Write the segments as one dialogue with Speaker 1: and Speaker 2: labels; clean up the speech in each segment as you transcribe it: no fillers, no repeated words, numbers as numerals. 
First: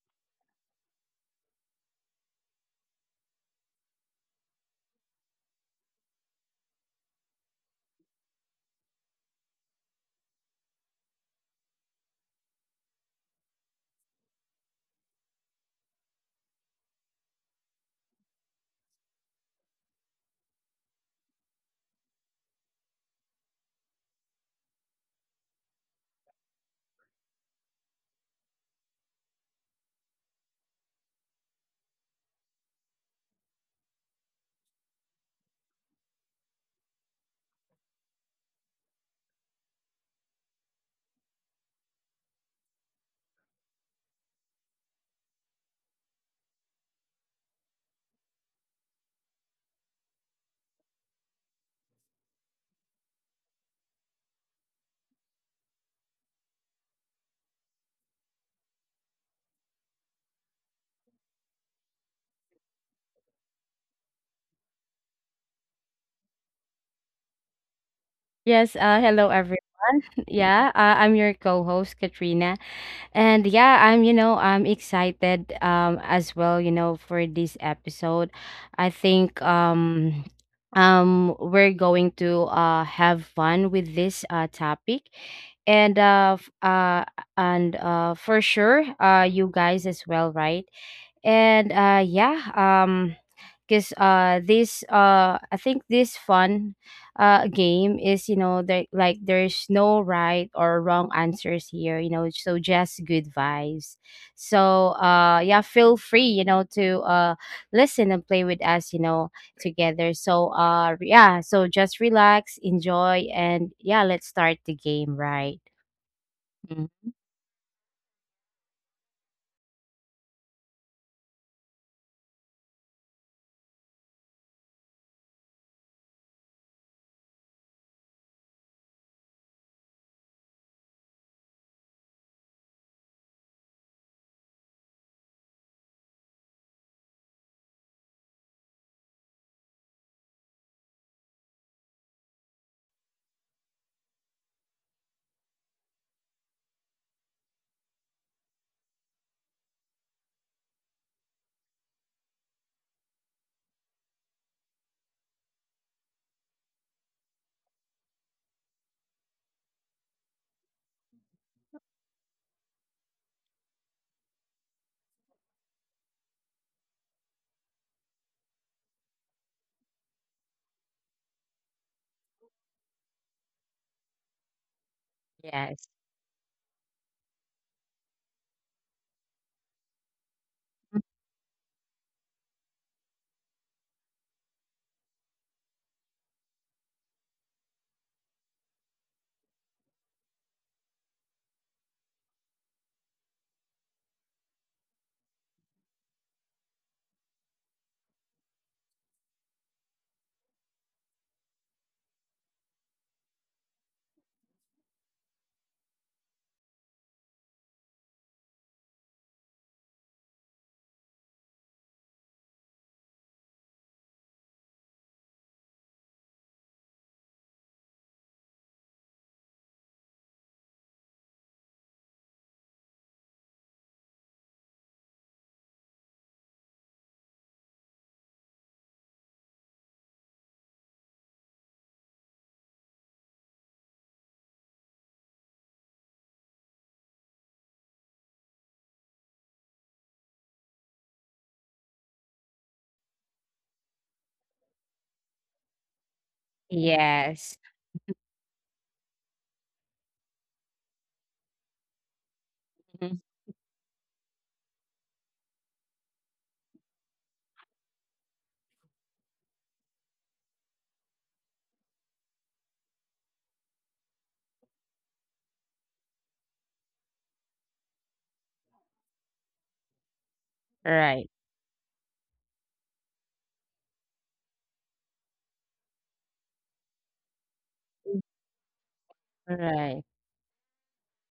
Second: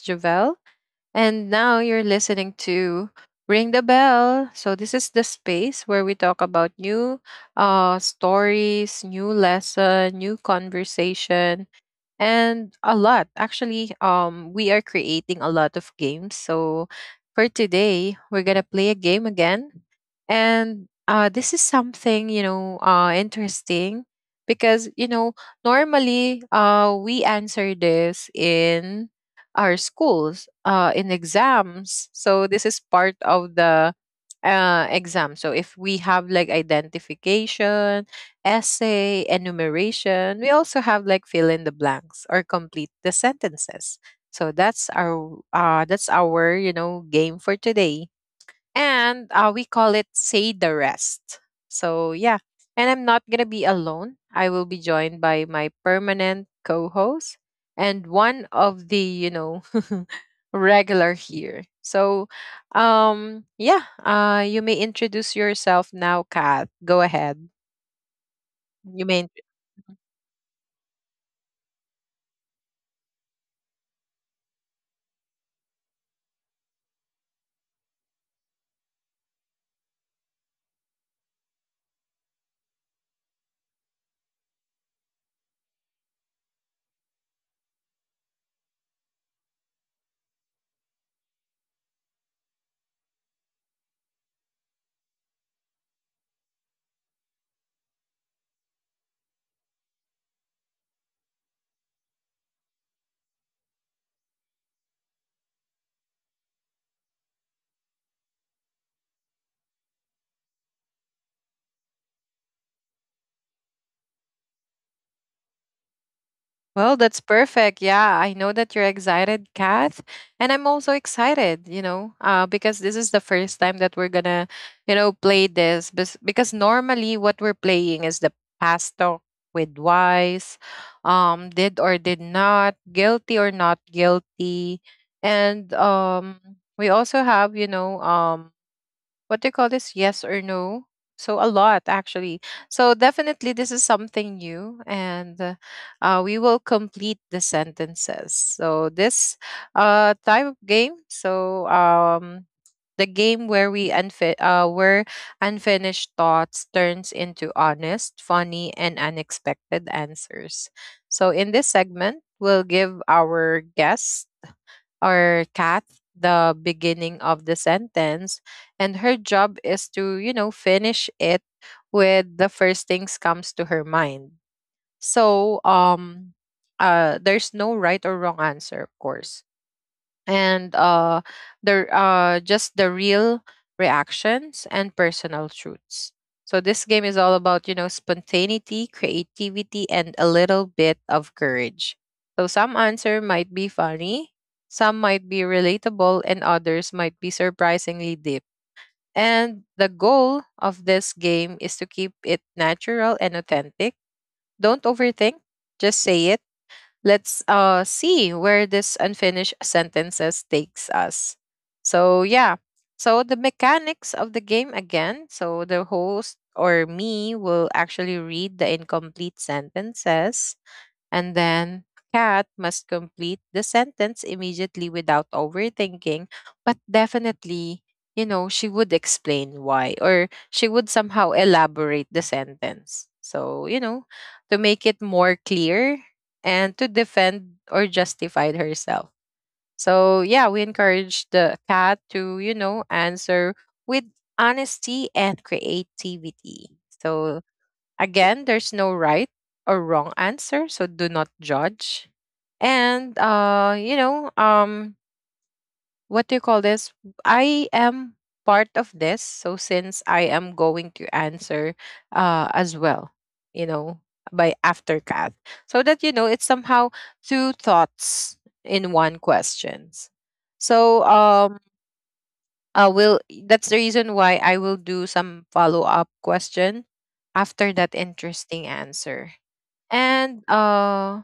Speaker 1: Javelle. And now you're listening to Ring the Bell. So, this is the space where we talk about new stories, new lesson, new conversation, and a lot actually we are creating a lot of games, so for today we're gonna play a game again. And this is something, you know, interesting because, you know, normally we answer this in our schools in exams, so this is part of the exam. So if we have like identification, essay, enumeration. We also have like fill in the blanks or complete the sentences. So that's our, you know, game for today. And we call it say the rest. So yeah. And I'm not gonna be alone. I will be joined by my permanent co-host and one of the, you know, regular here. So yeah, you may introduce yourself now, Kat. Go ahead.
Speaker 2: Yes,
Speaker 1: You
Speaker 2: hello
Speaker 1: may.
Speaker 2: everyone.
Speaker 1: Mhm.
Speaker 2: Yeah, I'm your co-host Katrina, and yeah, I'm excited as well for this episode. I think we're going to have fun with this topic, and uh f- uh and for sure you guys as well, right? And because this I think this fun game is, there like there's no right or wrong answers here, so just good vibes. So feel free, to listen and play with us, together. So just relax, enjoy, and yeah, let's start the game, right?
Speaker 1: Well,
Speaker 2: Mhm.
Speaker 1: that's perfect. Yeah, I know that you're excited, Kath. And I'm also excited, you know, because this is the first time that we're going to, you know, play this. Because normally what we're playing is the past talk with wise, did or did not, guilty or not guilty. And we also have, you know, what do you call this, yes or no. So a lot actually. So definitely this is something new. And we will complete the sentences, so this type of game. So the game where we where unfinished thoughts turns into honest, funny, and unexpected answers. So in this segment, we'll give our guests or Cat the beginning of the sentence, and her job is to, you know, finish it with the first things comes to her mind. So
Speaker 2: Yes.
Speaker 1: there's no right or wrong answer, of course. And the just the real reactions and personal truths. So this game is all about, you know, spontaneity, creativity, and a little bit of courage. So some answer might be funny, some might be relatable, and others might be surprisingly deep. And the goal of this game is to keep it natural and authentic. Don't overthink, just say it. Let's see where this unfinished sentences takes us. So, yeah. So, the mechanics of the game again. So, the host or me will actually read the incomplete sentences, and then Cat must complete the sentence immediately without overthinking, but definitely, you know, she would explain why, or she would somehow elaborate the sentence. So, you know, to make it more clear and to defend or justify herself. So, yeah, we encourage the Cat to, you know, answer with honesty and creativity.
Speaker 2: Yes.
Speaker 1: So, again, there's no right or wrong answer, so do not judge.
Speaker 2: Mhm.
Speaker 1: And you know, what do you call this? I am part of this, so since I am going to answer as well, you know, by after Kath. So that, you know, it's somehow two thoughts in one questions. So
Speaker 2: Right.
Speaker 1: I will, that's the reason why I will do some follow up question after that interesting answer.
Speaker 2: Right.
Speaker 1: And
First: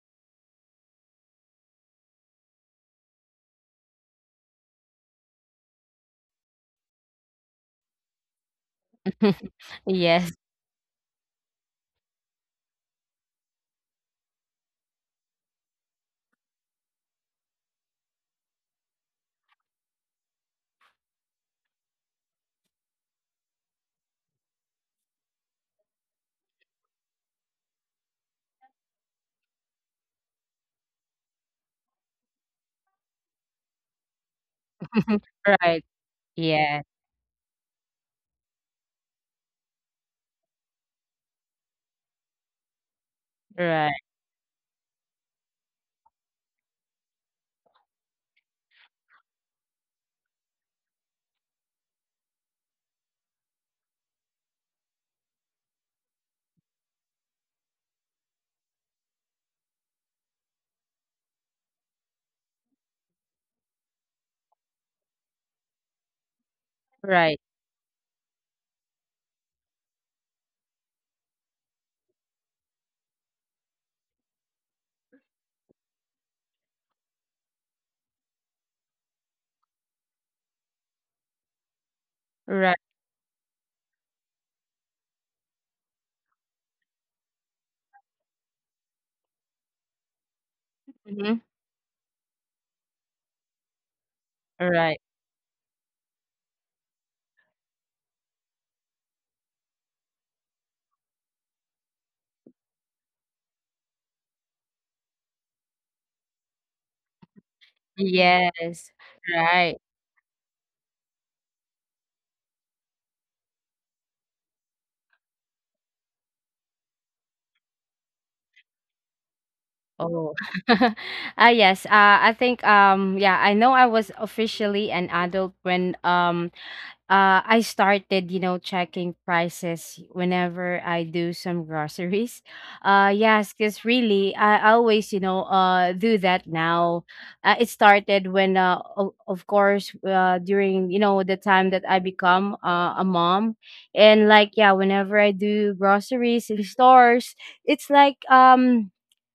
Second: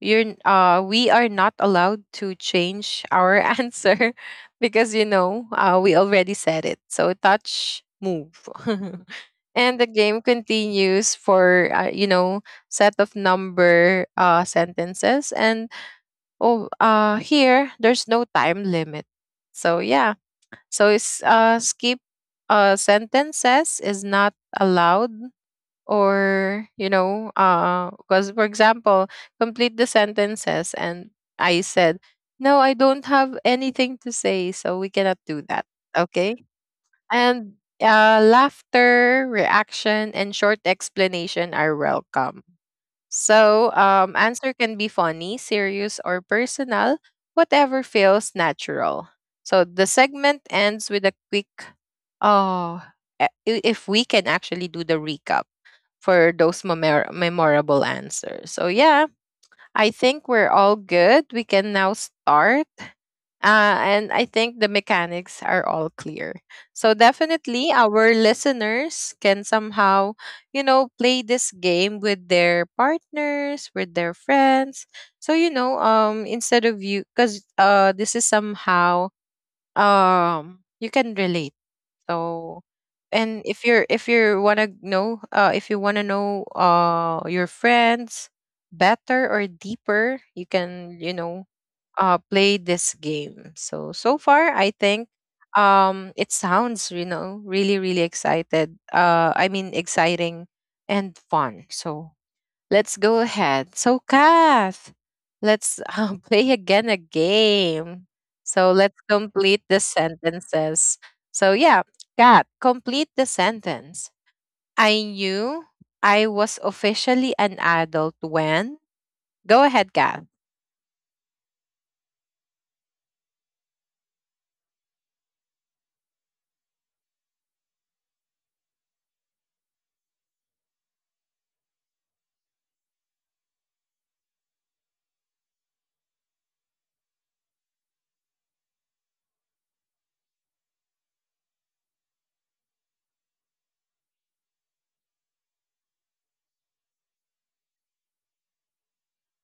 Speaker 1: we are not allowed to change our answer, because, you know, we already said it, so touch move. And the game
Speaker 2: Yes.
Speaker 1: continues for, you know, set of number sentences. And oh, here there's no time limit. So yeah, so it's skip sentences is not allowed, or, you know, because for example, complete the sentences, and I said no, I don't have anything to say. So we cannot do that.
Speaker 2: Right.
Speaker 1: Okay.
Speaker 2: Yeah.
Speaker 1: And laughter reaction and short explanation are welcome. So
Speaker 2: Right.
Speaker 1: answer can be funny, serious, or personal, whatever feels natural. So the segment ends with a quick, oh, e- if we can actually do the recap for those memorable answers. So yeah, I think we're all good. We can now start. And I think the mechanics are all clear. So
Speaker 2: Right.
Speaker 1: definitely our listeners can somehow, you know, play this game with their partners, with their friends. So you know, instead of you, cuz this is somehow you can relate. So,
Speaker 2: Right.
Speaker 1: and if you want to know if you want to know your friends better or deeper, you can, you
Speaker 2: Mhm.
Speaker 1: know, play this game. So so far I
Speaker 2: Right.
Speaker 1: think it sounds, you know, really excited. I mean, exciting and fun. So let's go ahead. So, Kath, let's play again a game. So,
Speaker 2: Yes.
Speaker 1: let's complete
Speaker 2: Right.
Speaker 1: the sentences. So, yeah, Kath, complete the sentence. I knew I was officially an adult when. Go ahead, Kath.
Speaker 2: Oh, yes. I think, yeah, I know I was officially an adult when, I started, you know, checking prices whenever I do some groceries. Yes, because really, I always, do that now. It started when, of course, during, you know, the time that I become, a mom. And like, yeah, whenever I do groceries in stores, it's like,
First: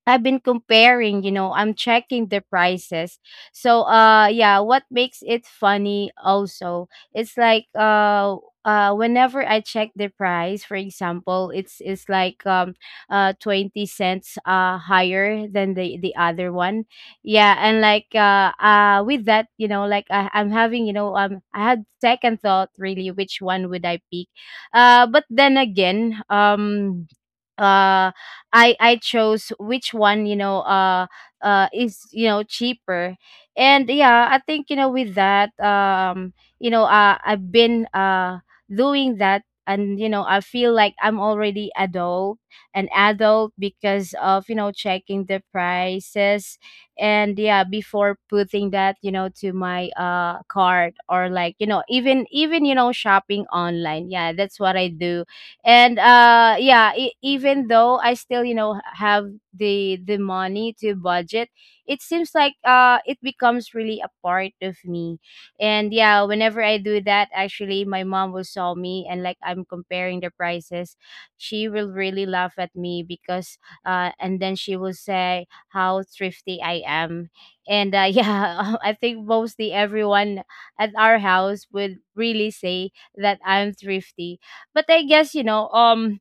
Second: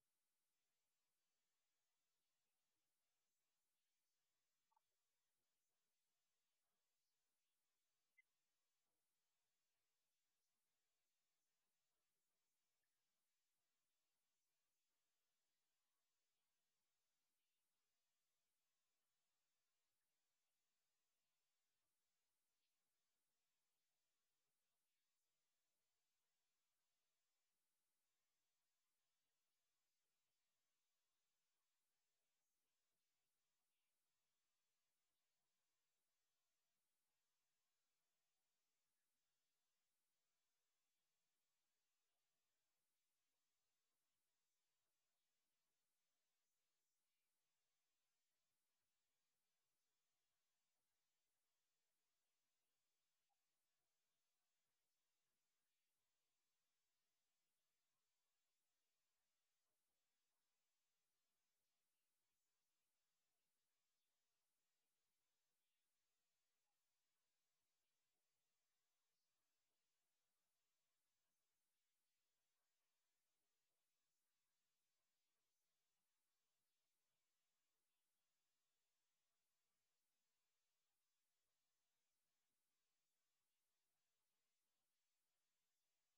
Speaker 2: I've been comparing, you know, I'm checking the prices. So, what makes it funny also, it's like, whenever I check the price, for example, it's like, 20 cents higher than the other one. Yeah, and like, with that, you know, like, I'm having, you know, I had second thought, really, which one would I pick. But then again, uh I chose which one, is, you know, cheaper. And yeah, I think, with that, I've been, doing that, and you know, I feel like I'm already adult an adult because of, you know, checking the prices, and yeah, before putting that, you know, to my, cart, or like, even, you know, shopping online. Yeah, that's what I do. And even though I still, have the money to budget, it seems like, it becomes really a part of me. And yeah, whenever I do that, actually, my mom will saw me and like I'm comparing the prices. She will really laugh at me because, and then she will say how thrifty I am. And, yeah, I think mostly everyone at our house would really say that I'm thrifty. But I guess,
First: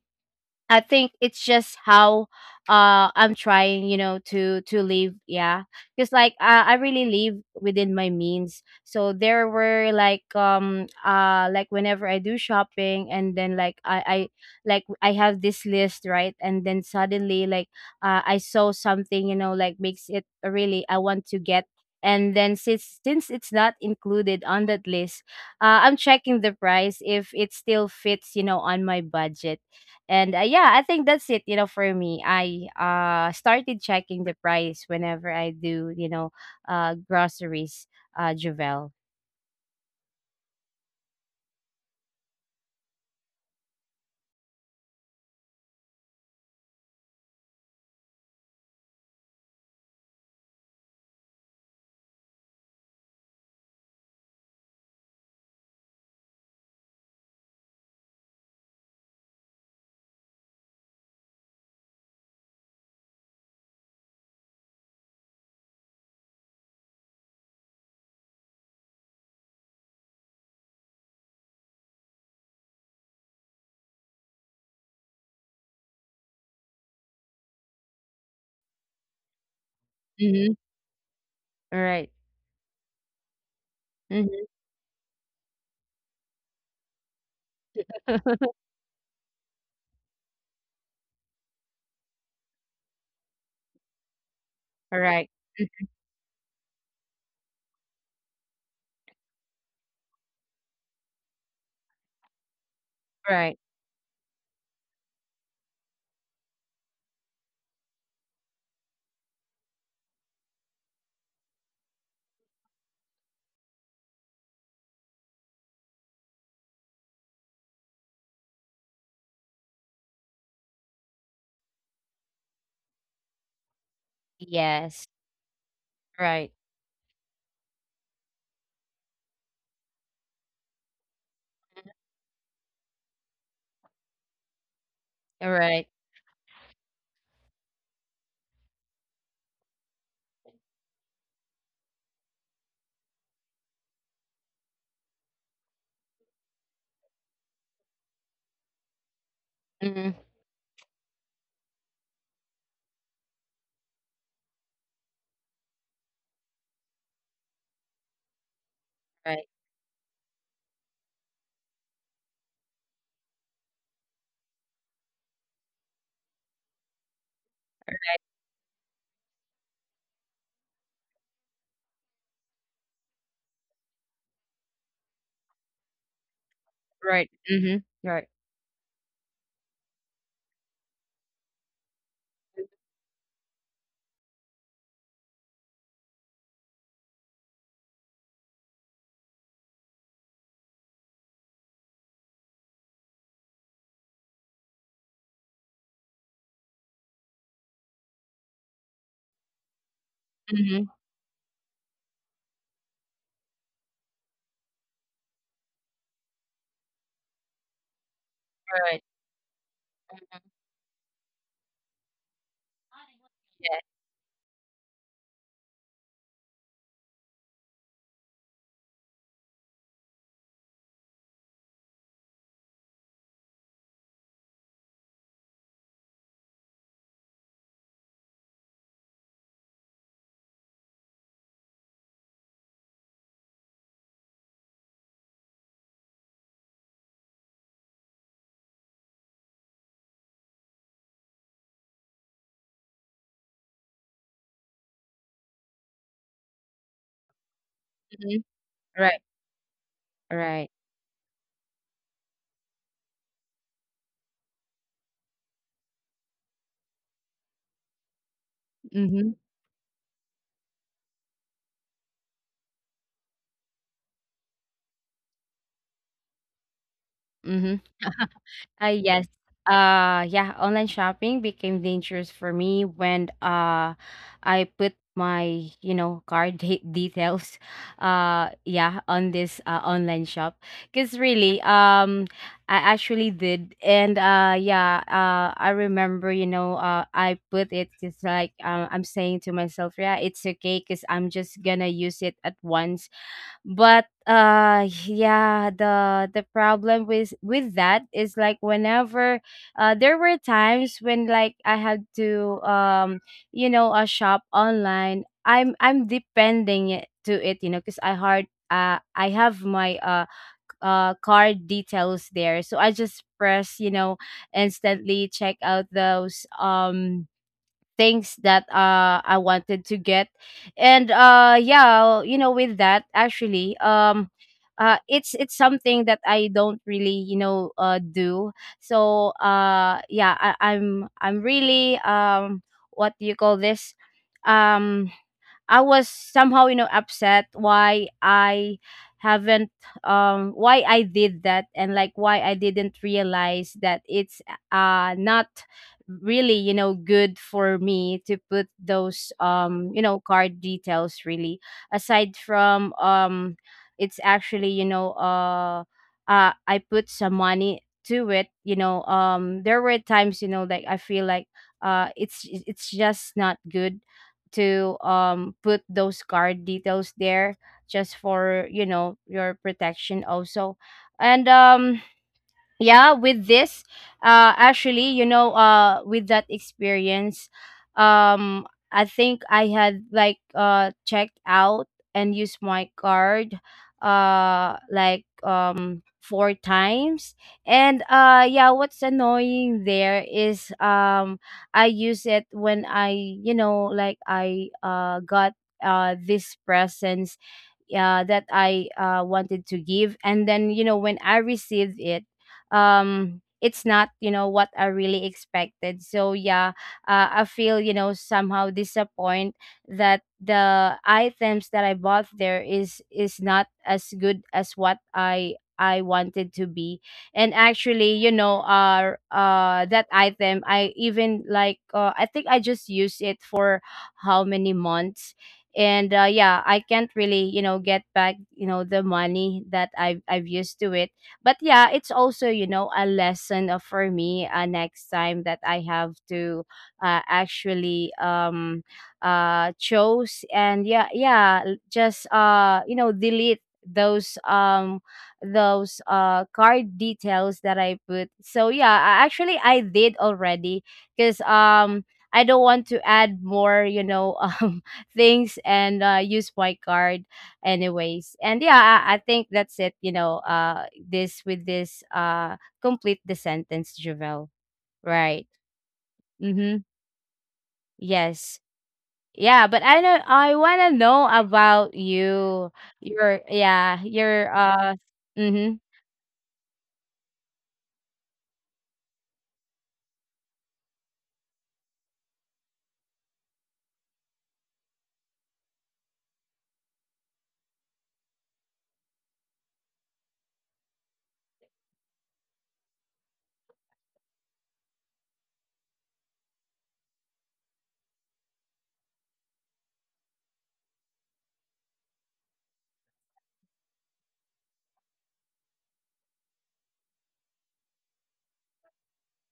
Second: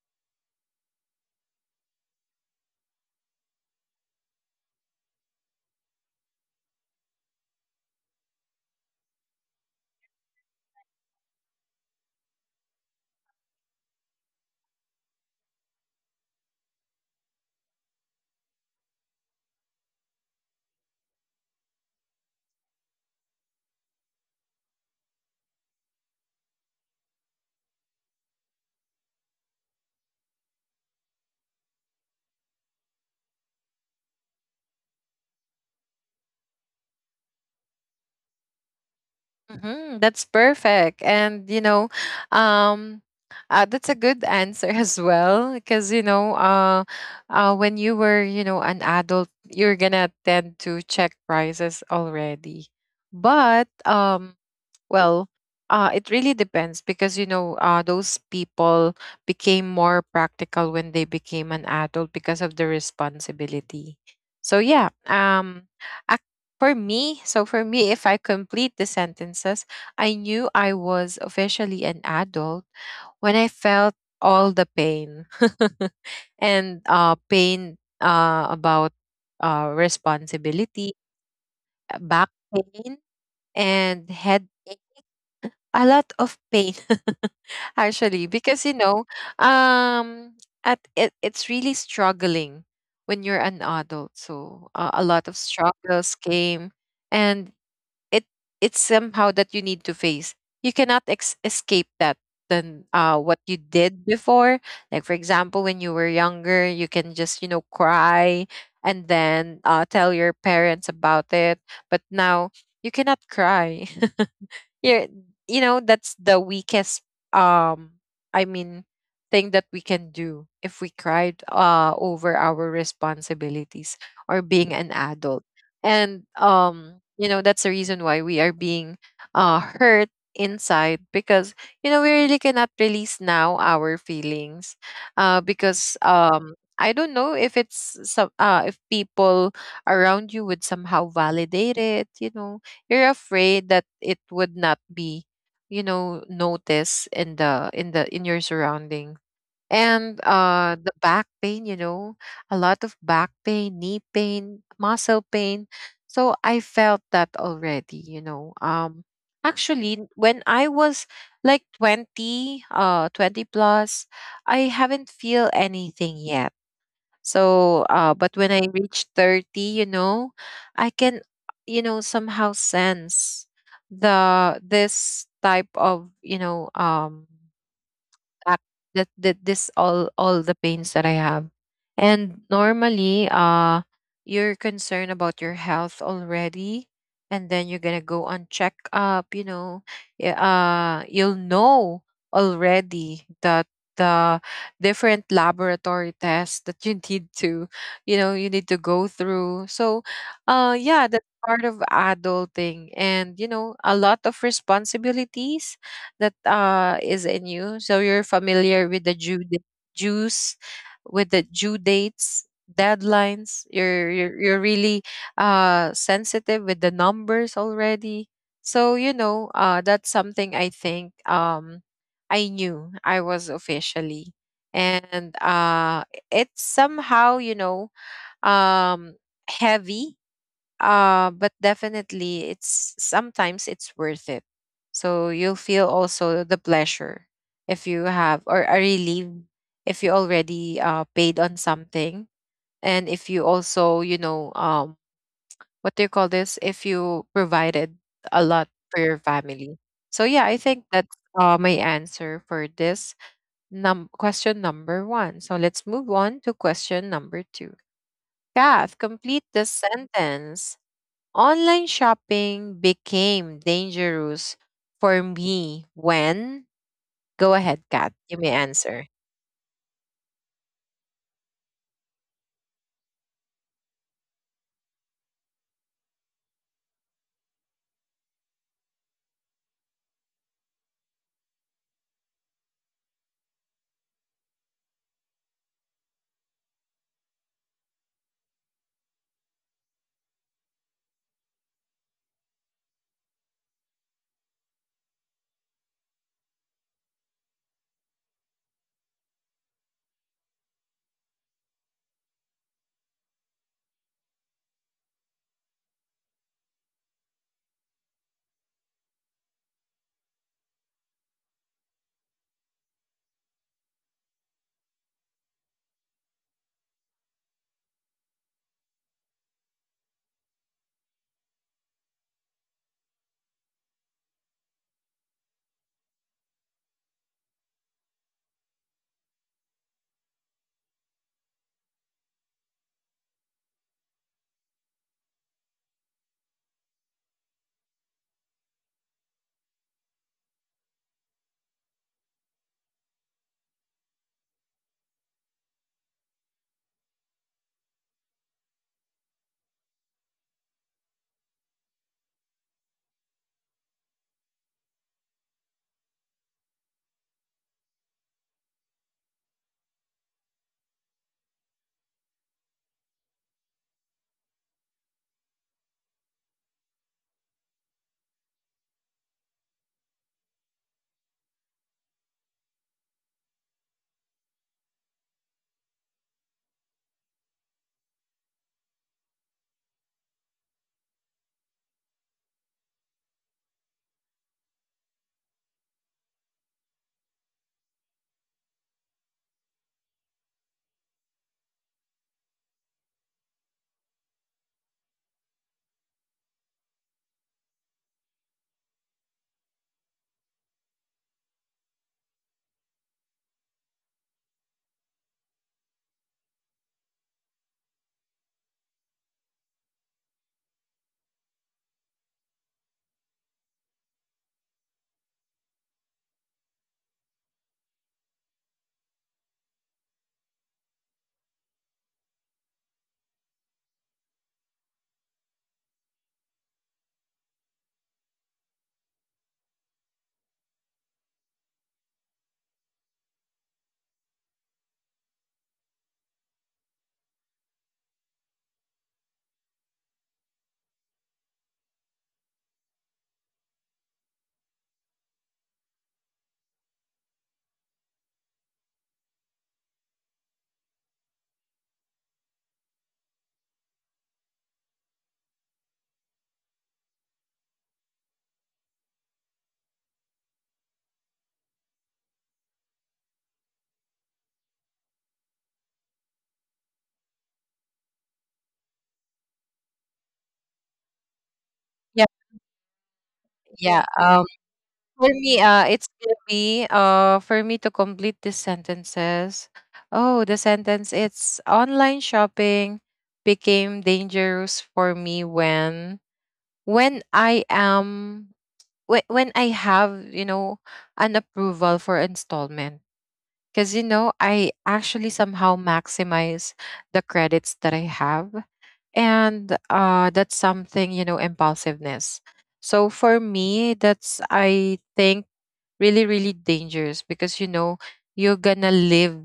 Speaker 2: I think it's just how, I'm trying, you know, to live, yeah. Cuz like, I really live within my means. So there were, like, like, whenever I do shopping, and then like, I have this list, right? And then suddenly, like, I saw something, you know, like, makes it really I want to get, and then since it's not included on that list, I'm checking the price if it still fits, you know, on my budget. And yeah, I think that's it, for me. I started checking the price whenever I do, groceries, Javel.
Speaker 1: Mhm. That's perfect. And, you know, um, that's a good answer as well. Because, you know, when you were, you know, an adult, you're going to tend to check prices already. But well, it really depends, because, you know, those people became more practical when they became an adult because of the responsibility. So yeah, ac- for me, if I complete the sentences, I knew I was officially an adult when I felt all the pain and pain about
Speaker 2: Mm-hmm.
Speaker 1: responsibility,
Speaker 2: Right.
Speaker 1: back pain, and
Speaker 2: Mm-hmm.
Speaker 1: headache, a lot of pain. Actually, because, you know, um it's really struggling when you're an adult, so a lot
Speaker 2: Right.
Speaker 1: of struggles came. And it it's somehow that you need to face. You cannot escape that, than what you
Speaker 2: Right.
Speaker 1: did before. Like for example, when you were younger, you can just, you know, cry and then tell your parents about it. But now you cannot cry. Yeah, you know, that's the weakest um I mean, thing that we can do, if we cried over our responsibilities or being
Speaker 2: Yes.
Speaker 1: an adult. And
Speaker 2: Right.
Speaker 1: you know, that's the reason why we are being hurt inside, because, you know, we really cannot release now our feelings.
Speaker 2: Right.
Speaker 1: Because I don't know if it's some if people around you would somehow validate it. You know, you're afraid that it would not be, you know, noticed in the in the in your surrounding.
Speaker 2: Mm-hmm.
Speaker 1: And the back pain, you know, a lot of back pain, knee pain, muscle pain. So I felt that already, you know.
Speaker 2: Right.
Speaker 1: Actually, when I was like 20, 20 plus, I haven't feel anything yet. So, but when I reach 30, you know, I can, you know, somehow sense the this type of, you know,
Speaker 2: Right. Mm-hmm. Right.
Speaker 1: back, that this, all the pains that I have. And normally, you're concerned about your health already, and then you're gonna go on checkup. You know, yeah, you'll know already that the different laboratory tests that you need to, you know, you need to go through. So,
Speaker 2: Mm-hmm.
Speaker 1: yeah, that's part of adulting, and, you know, a lot of responsibilities that is in you. So you're familiar
Speaker 2: Right.
Speaker 1: with the dues, with the due dates, deadlines.
Speaker 2: Yeah.
Speaker 1: You're you're really sensitive with the numbers already. So, you know, that's something, I think, I knew I was officially. And it's somehow, you know, um heavy, but definitely it's sometimes it's worth it. So you'll feel also the pleasure, if you have, or a relief, if you already paid on something. And if you also, you know, what do you call this, if you provided a
Speaker 2: Mm-hmm.
Speaker 1: lot for your
Speaker 2: Right.
Speaker 1: family. So yeah, I
Speaker 2: Right.
Speaker 1: think that's my answer for this question number one. So let's move on to question number two. Kath,
Speaker 2: Mm-hmm.
Speaker 1: complete the sentence. Online shopping became dangerous for me when. Go
Speaker 2: Mm-hmm.
Speaker 1: ahead, Kat, you may answer.
Speaker 2: Yes. Yeah, online shopping became dangerous for me when, I put my, you know, card details, yeah, on this, online shop, because really, I actually did. And I remember, I put it just like, I'm saying to myself, yeah, it's okay because I'm just gonna use it at once. But the problem with that is like, whenever, there were times when like I had to, a shop online. I'm depending to it, you know, because I have my, card details there, so I just press, you know, instantly check out those, things that, I wanted to get. And with that actually, it's something that I don't really, do. So, I'm really, what do you call this? Um I was somehow, you know, upset why I haven't why I did that, and like, why I didn't realize that it's, not really, you know, good for me to put those, card details really. Aside from, it's actually, I put some money to it, you know. There were times, you know, like I feel like, it's just not good to, put those card details there, just for, you know, your protection also. And yeah, with this actually, with that experience, um I think I had, like, checked out and used my card, like, four times. And what's annoying there is, I use it when, I you know like I got, this presents, that I, wanted to give, and then, you know, when I received it, it's not, you know, what I really expected, so yeah, I feel, you know, somehow disappointed that the items that I bought there is not as good as what I wanted to be. And actually, that item I even like, I think I just used it for how many months, and yeah, I can't really, you know, get back, you know, the money that I've used to it. But yeah, it's also, you know, a lesson of, for me, next time that I have to, actually, chose, and yeah, just, delete those, those card details that I put. So yeah, actually, I did already, because, I don't want to add more, you know, things and, use my card anyways. And yeah, I think that's it, this with this, complete the sentence, Javel. Right. Mm-hmm. Yes. Yeah, but I know I want to know about
Speaker 1: Yeah,
Speaker 2: you, your, yeah,
Speaker 1: yeah.
Speaker 2: your,
Speaker 1: For
Speaker 2: mm-hmm.
Speaker 1: me, it's gonna be for me to complete these sentences. Oh, the sentence, it's online shopping became dangerous for me when I am when I have, you know, an approval for installment. Because, I actually somehow maximize the credits that I have and that's something impulsiveness. So for me, that's, I think, really really dangerous because you're gonna live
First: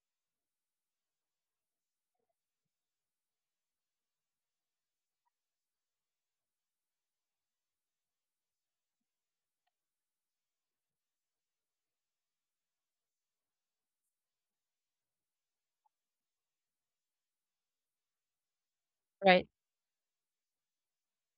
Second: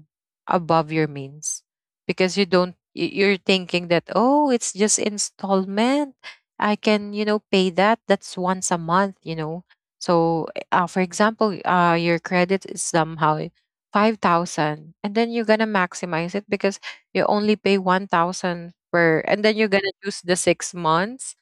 Speaker 1: above your means, because you don't, you're thinking that, oh, it's just installment. I can, pay that. That's once a month, so, for example, your credit is somehow 5,000, and then you're gonna maximize it because you only pay 1,000 per, and
Speaker 2: Right.
Speaker 1: then you're going to use the 6 months.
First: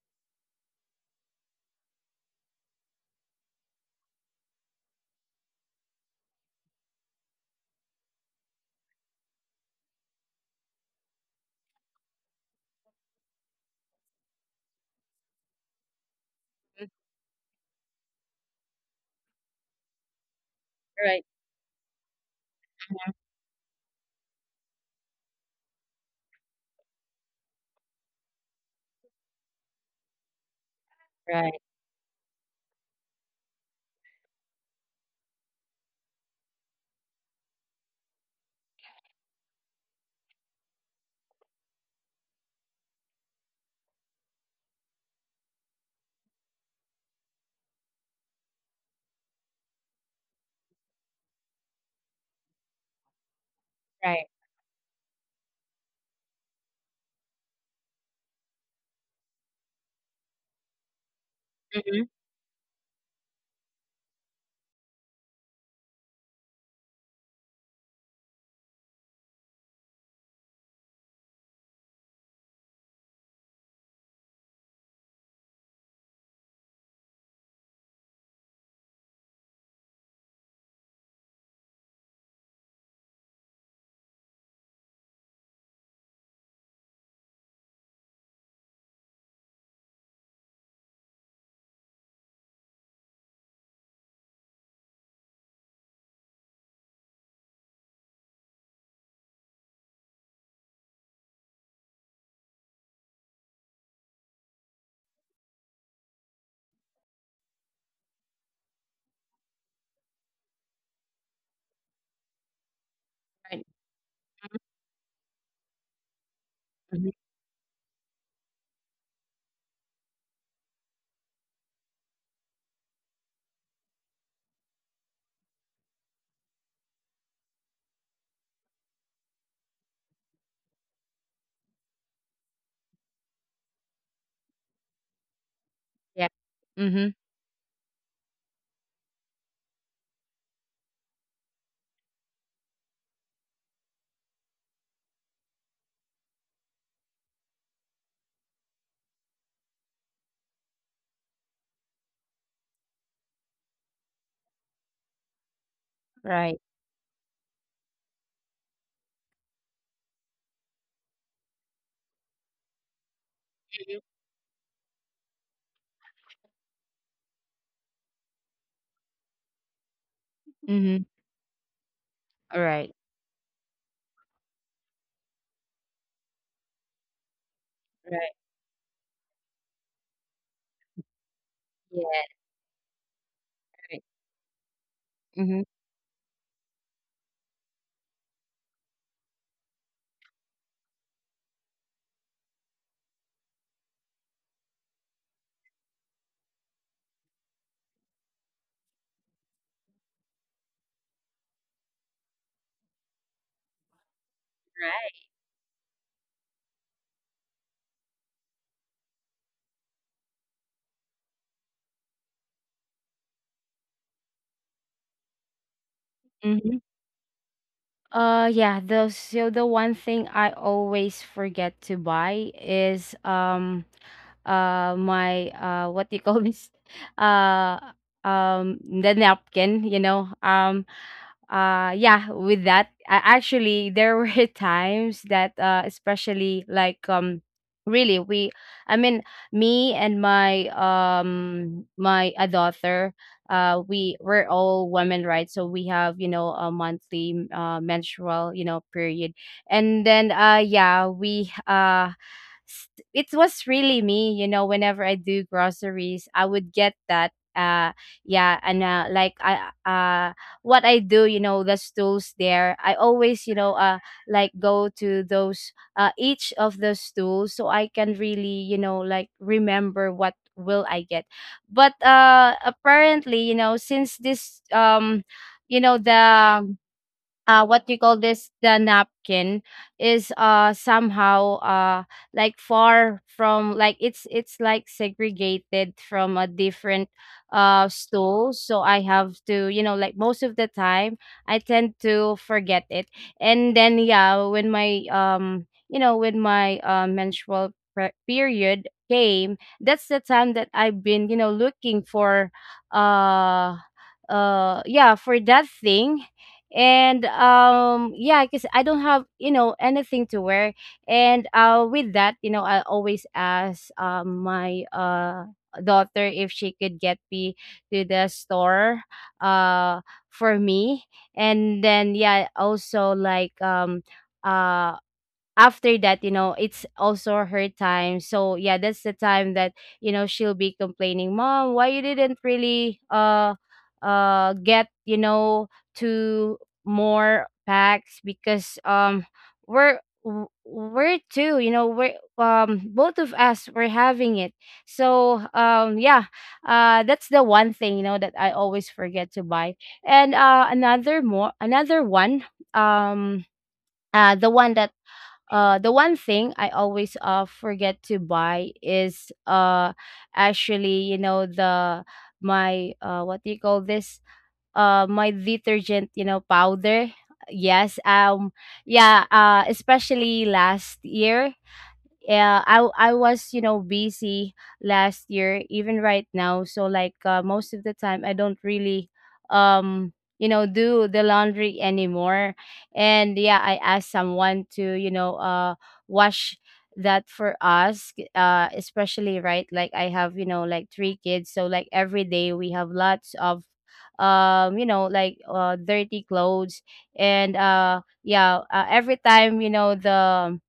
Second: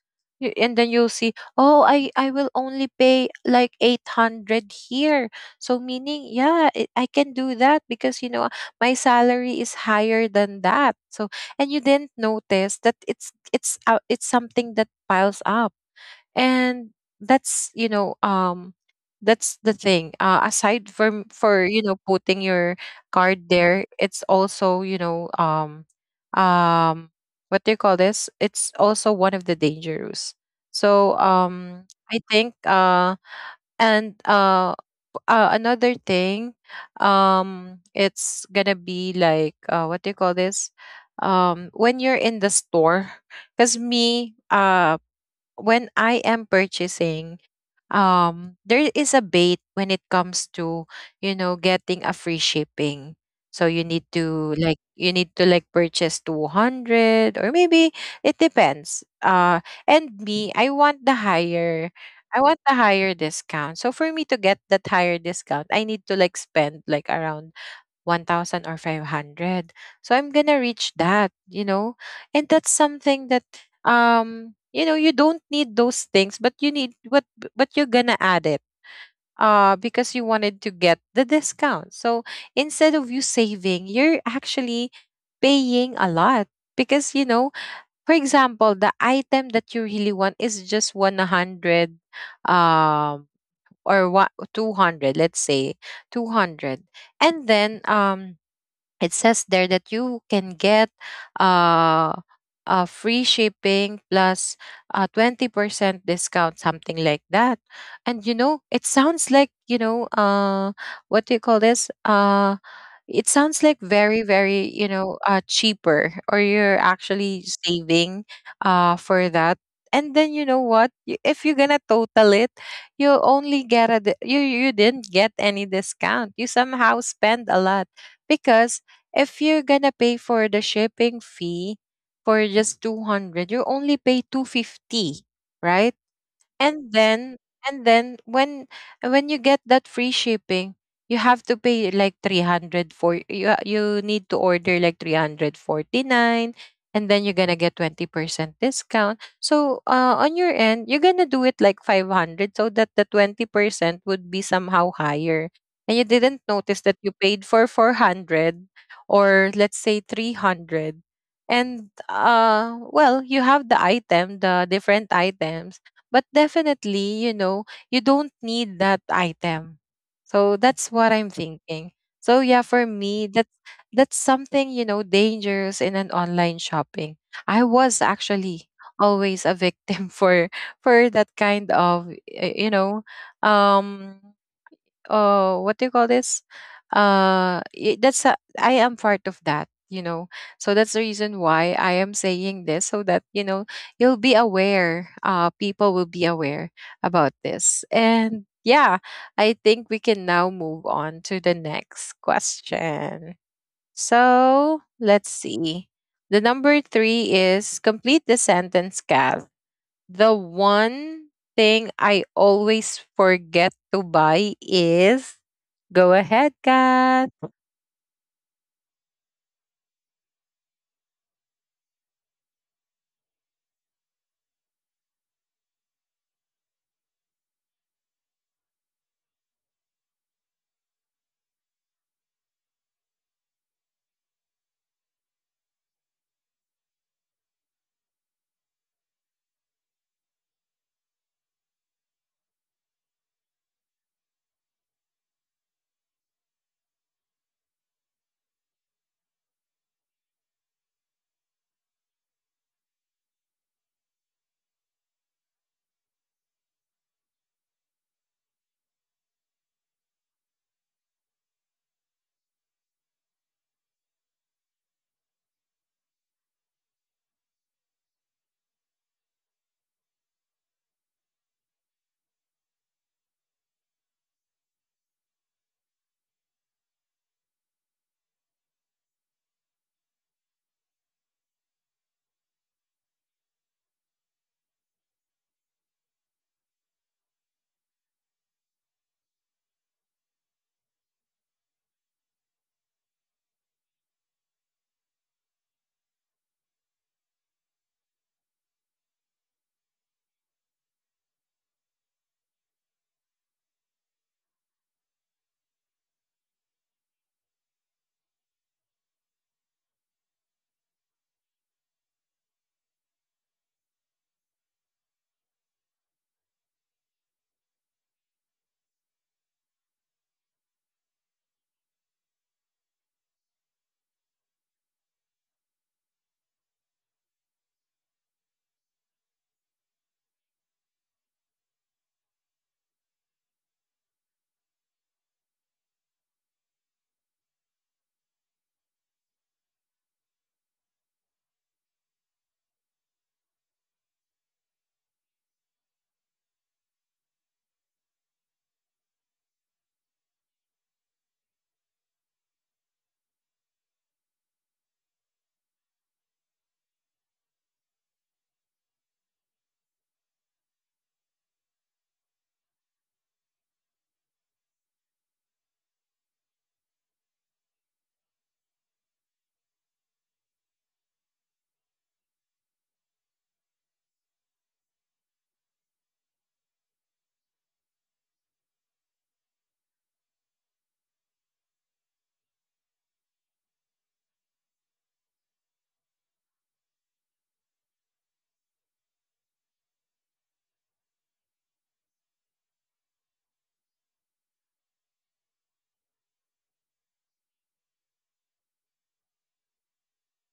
Speaker 1: And then you'll see, oh, I will only pay like 800 here. So, meaning, yeah, I can do that because my salary is higher than that, so. And you didn't notice that it's something that piles up.
Speaker 2: Mm.
Speaker 1: And that's, that's the thing, aside
Speaker 2: Right.
Speaker 1: from, for, putting your card there. It's also, um what do you call this? It's also one of the dangerous, so
Speaker 2: Right.
Speaker 1: um I think. And another thing, it's gonna be like, what do you call this? When you're in the store. Because me, when I am purchasing, there is a bait when it comes to, getting a free shipping. So
Speaker 2: Right.
Speaker 1: you need to like purchase 200, or maybe it depends. And me,
Speaker 2: Mm-hmm.
Speaker 1: I want the higher discount. So for me to get that higher discount, I need to like spend like around 1,000 or 500. So I'm going to reach that, you know? And that's something that, you don't need those things, but you need what, but you're going to add it, because you wanted to get the discount. So instead of you saving, you're actually paying a lot, because, for example, the item that you really want is just 100, um or what, 200, let's say, 200. And then, it says there that you can get, uh, free shipping plus 20% discount, something like that. And, it sounds like, what do you call this, it
Speaker 2: Right.
Speaker 1: sounds like very very, cheaper, or you're
Speaker 2: Mm-hmm.
Speaker 1: actually saving, for that. And then you know what? If you're gonna total it, you only get a you didn't get any discount. You somehow spend a lot, because if you're gonna pay for the shipping fee for just 200, you only pay 250, right?
Speaker 2: Yeah.
Speaker 1: And
Speaker 2: Mm-hmm.
Speaker 1: then, and then when when you get that free shipping, you have to pay like 300. You need to order like 349, and then you're gonna get 20% discount. So, on your end you're gonna do it like 500, so that the 20% would be somehow higher, and you didn't
Speaker 2: Right.
Speaker 1: notice that you paid for 400, or let's say, 300. And well, you have the different items. But definitely, you don't need that item. So
Speaker 2: Mm-hmm.
Speaker 1: that's what I'm thinking. So
Speaker 2: All
Speaker 1: yeah,
Speaker 2: right.
Speaker 1: for me, that's something, dangerous in an online shopping. I was
Speaker 2: Right.
Speaker 1: actually always a victim for that kind of,
Speaker 2: Yeah. Right.
Speaker 1: um
Speaker 2: Mm-hmm.
Speaker 1: what do you call this, I am part of that. So that's the reason why I am saying this, so that, you'll be aware people will be aware about this. And yeah, I think we can now move on to the next question, so let's
Speaker 2: Right.
Speaker 1: see. The number three is, complete the sentence, Kath. The one thing I always forget to buy is. Go ahead,
Speaker 2: Mm-hmm.
Speaker 1: Kat.
Speaker 2: Yeah, the so the one thing I always forget to buy is, my, what do you call this? Uh the napkin, you know. Yeah, with that, actually, there were times that, especially like, really, we I mean, me and my, my a daughter, we're all women, right, so we have, you know, a monthly, menstrual, you know, period. And then uh yeah we uh s- it was really me, you know, whenever I do groceries, I would get that, yeah. And like, I, what I do, you know, the stools there, I always, like go to those, each of the stools so I can really, you know, like remember what will I get. But apparently, you know, since this you know, the what do you call this, the napkin is, somehow, like far from, like, it's like segregated from a different, stool, so I have to, you know, like, most of the time, I tend to forget it. And then yeah, when my, menstrual, period came, that's the time that I've been, you know, looking for, uh yeah, for that thing. And yeah, because I don't have, you know, anything to wear, and with that, you know, I always ask, my, daughter if she could get me to the store, uh for me. And then yeah, also like, uh after that, you know, it's also her time, so yeah, that's the time that, you know, she'll be complaining, "Mom, why you didn't really, get, you know, two more packs? Because, we're two, you know, we're both of us, we're having it." So, that's the one thing, you know, that I always forget to buy. And another one, um uh the one that the one thing I always, forget to buy is, actually, you know, the my, what do you call this, my detergent, you know, powder. Yes. Yeah, especially last year, yeah, I was, you know, busy last year, even right now. So like, most of the time, I don't really, um do the laundry anymore. And yeah, I asked someone to wash that for us. Especially, right? Like I have like three kids, so like every day we have lots of dirty clothes. And yeah, every time, the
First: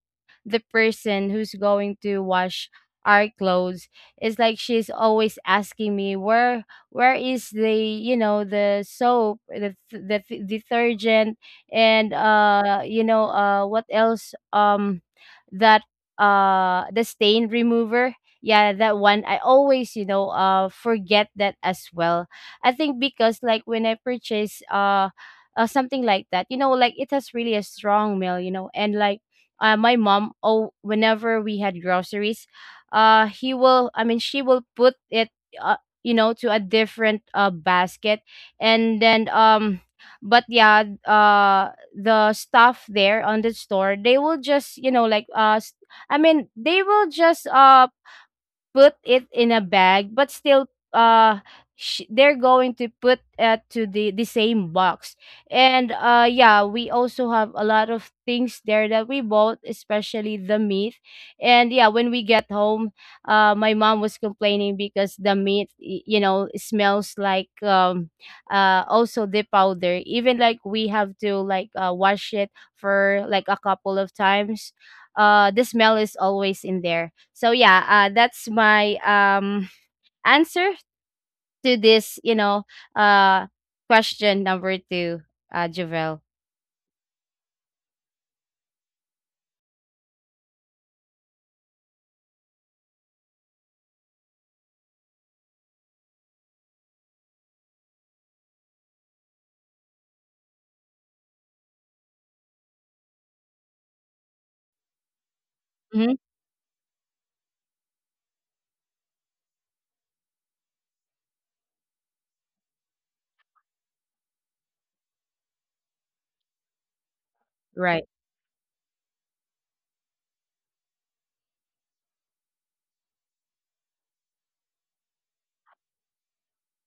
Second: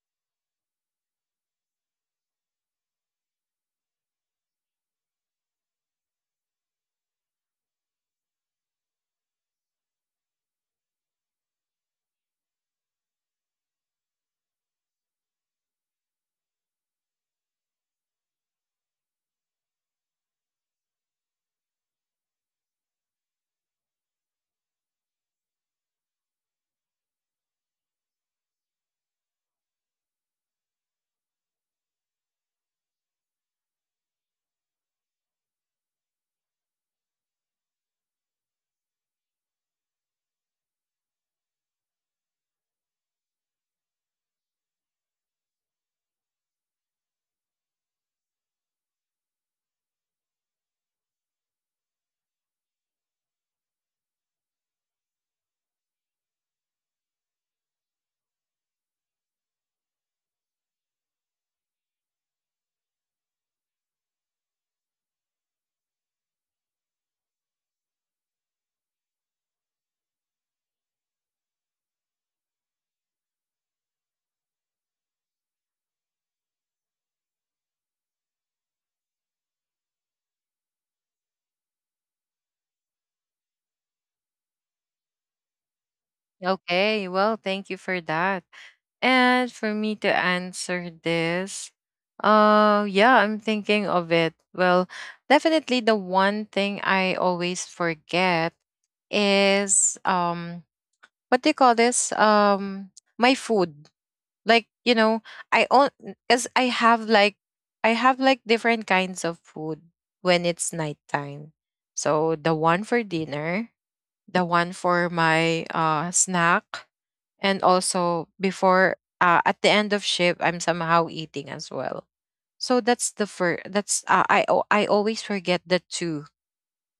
Speaker 2: person who's going to wash our clothes, it's like she's always asking me, where is the the soap, the the detergent. And what else? That, the stain remover. Yeah, that one I always forget that as well. I think because like when I purchase, something like that, you know, like it has really a strong smell, you know. And like, my mom, oh, whenever we had groceries, he will I mean she will put it, uh, you know, to a different basket. And then, but yeah, the staff there on the store, they will just I mean, they will just put it in a bag, but still, uh they're going to put it to the same box. And yeah, we also have a lot of things there that we bought, especially the meat. And yeah, when we get home, my mom was complaining because the meat, you know, smells like, also the powder. Even like, we have to, like, wash it for like a couple of times, the smell is always in there. So yeah, that's my answer to this, you know, uh question number two. Javel?
Speaker 1: Okay, well, thank you for that. And for me to answer this, yeah, I'm thinking of it. Well, definitely the one thing I always forget is, what do you call this? My food. Like, I own
Speaker 2: Mm-hmm.
Speaker 1: because I have like different kinds of food, when it's nighttime. So the one for dinner, the one for my snack, and
Speaker 2: Right.
Speaker 1: also before, at the end of shift, I'm somehow eating as well. So that's the first, I always forget the two,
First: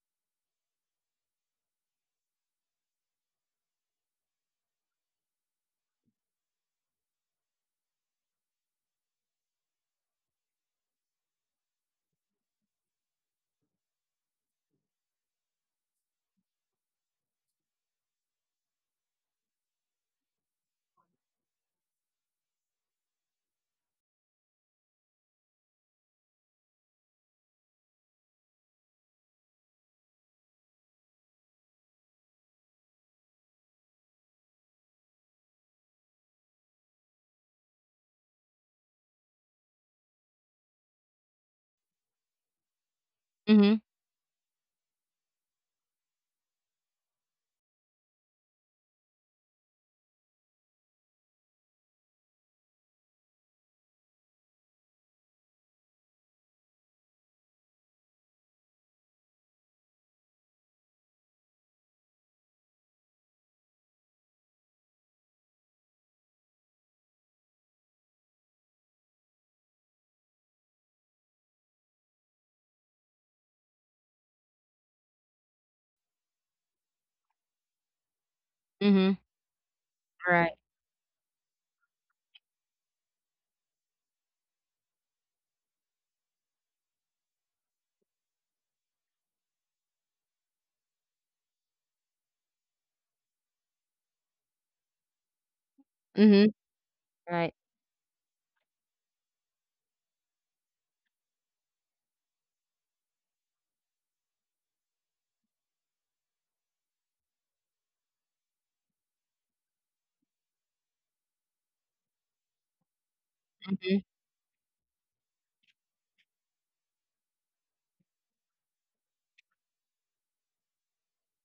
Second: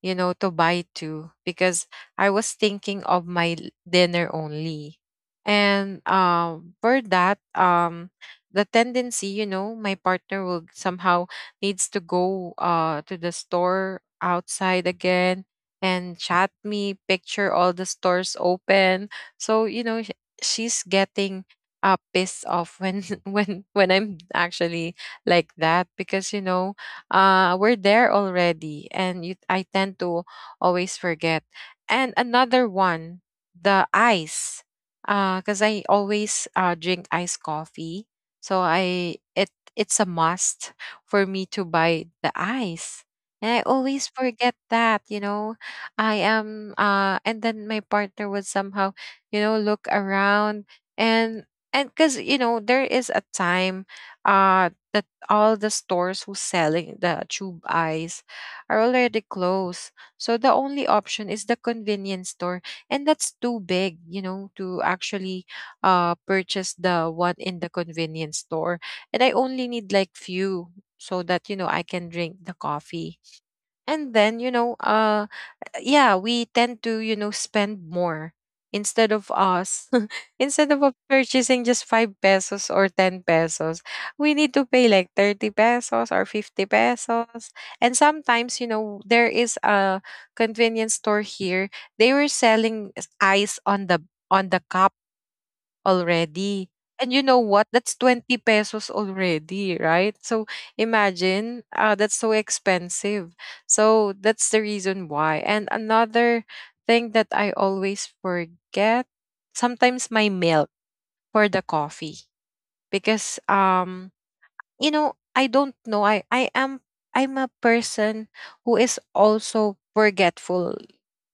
Speaker 1: to buy two, because I was thinking of my dinner only. And, for that, the tendency, my partner will somehow needs to go, to the store outside again, and chat me, picture all the stores open. So, she's getting, pissed off when when I'm actually like that, because we're there already, and I tend to always forget. And another one, the ice, because I always, drink iced coffee, so I it it's a must for me to buy the ice. And I
Speaker 2: Mm-hmm.
Speaker 1: always forget that, I am and then my partner would somehow, look around. And and because, there is a time, uh all the stores who's selling the tube eyes are already closed. So the only option is the convenience store, and that's too big, to actually purchase the one in the convenience store. And I only need like few, so that, I can drink the coffee. And then, yeah, we tend to, spend more, instead
Speaker 2: Mm-hmm.
Speaker 1: of us.
Speaker 2: Right.
Speaker 1: Instead of, purchasing just 5 pesos or 10 pesos, we need to pay like 30 pesos or 50 pesos. And sometimes, there is a convenience store here. They were selling ice on the cup
Speaker 2: Mm-hmm.
Speaker 1: already. And you know
Speaker 2: Right.
Speaker 1: what? That's 20 pesos already, right? So imagine, that's so expensive. So that's the reason why. And another thing that I always forget, sometimes my milk for the coffee, because
Speaker 2: Mm-hmm.
Speaker 1: I don't know. I'm a person who is also forgetful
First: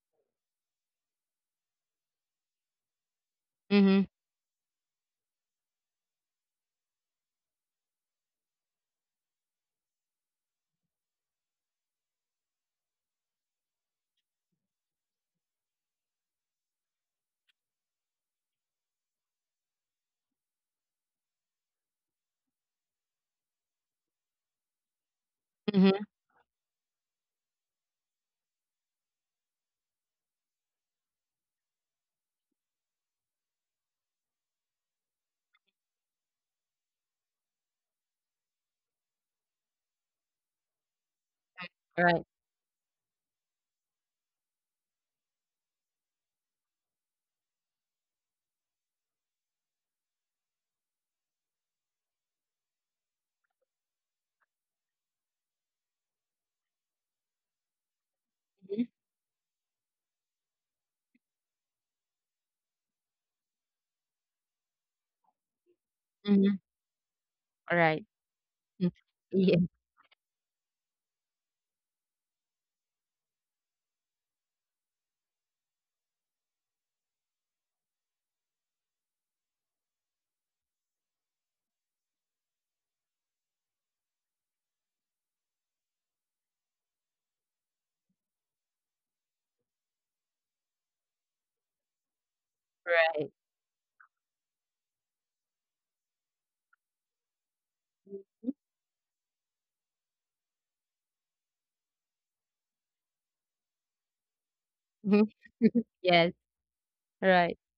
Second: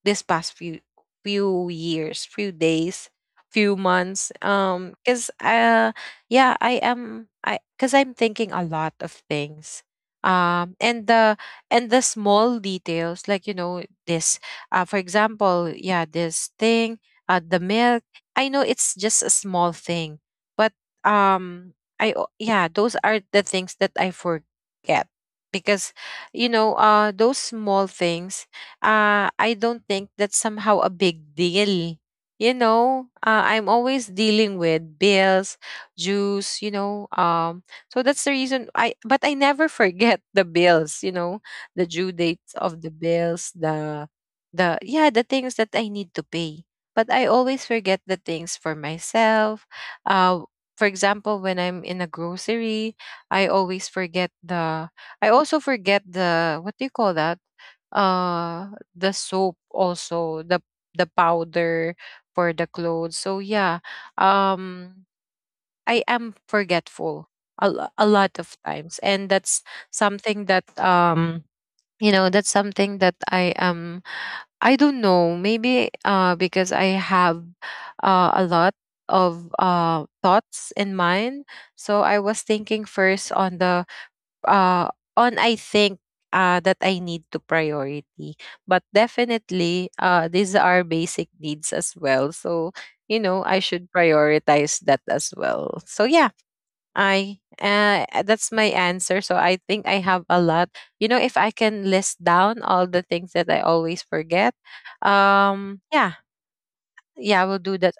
Speaker 1: this past few years, few days, few
Speaker 2: Mm-hmm.
Speaker 1: months. Cause, yeah, I am I cause I'm thinking a lot of things. Um, and the and the small details, like, this, for example, yeah, this thing, the milk. I know it's just a small thing, but, um yeah, those are the things that I forget, because,
Speaker 2: Mm-hmm.
Speaker 1: those small things, I don't think that's somehow a big deal. You know, I'm always dealing with bills, dues. So that's the reason, I but I never forget the bills, the due
Speaker 2: Right.
Speaker 1: dates of the bills, the, yeah, the things that I need to pay. But I always forget the things for myself, uh, for example, when I'm in a grocery, I always forget the I also forget the, what do you call that?
Speaker 2: Mm-hmm.
Speaker 1: The soap also, the powder for the clothes. So yeah, um I am
Speaker 2: Mm-hmm.
Speaker 1: forgetful a, lo-
Speaker 2: Right.
Speaker 1: a lot of
Speaker 2: Mm.
Speaker 1: times, and
Speaker 2: Yeah.
Speaker 1: that's something that, that's something that, I don't know, maybe, because I have, a lot of thoughts in mind. So I was thinking first on the, uh on, I think, that I need to priority, but definitely, these are basic needs as well, so,
Speaker 2: Right.
Speaker 1: I should prioritize that as well, so yeah. I That's my answer. So I think I have a lot. You know, if I can list down all the things that I always forget,
Speaker 2: Mm-hmm.
Speaker 1: yeah,
Speaker 2: Yes.
Speaker 1: yeah, I will do
Speaker 2: Right.
Speaker 1: that.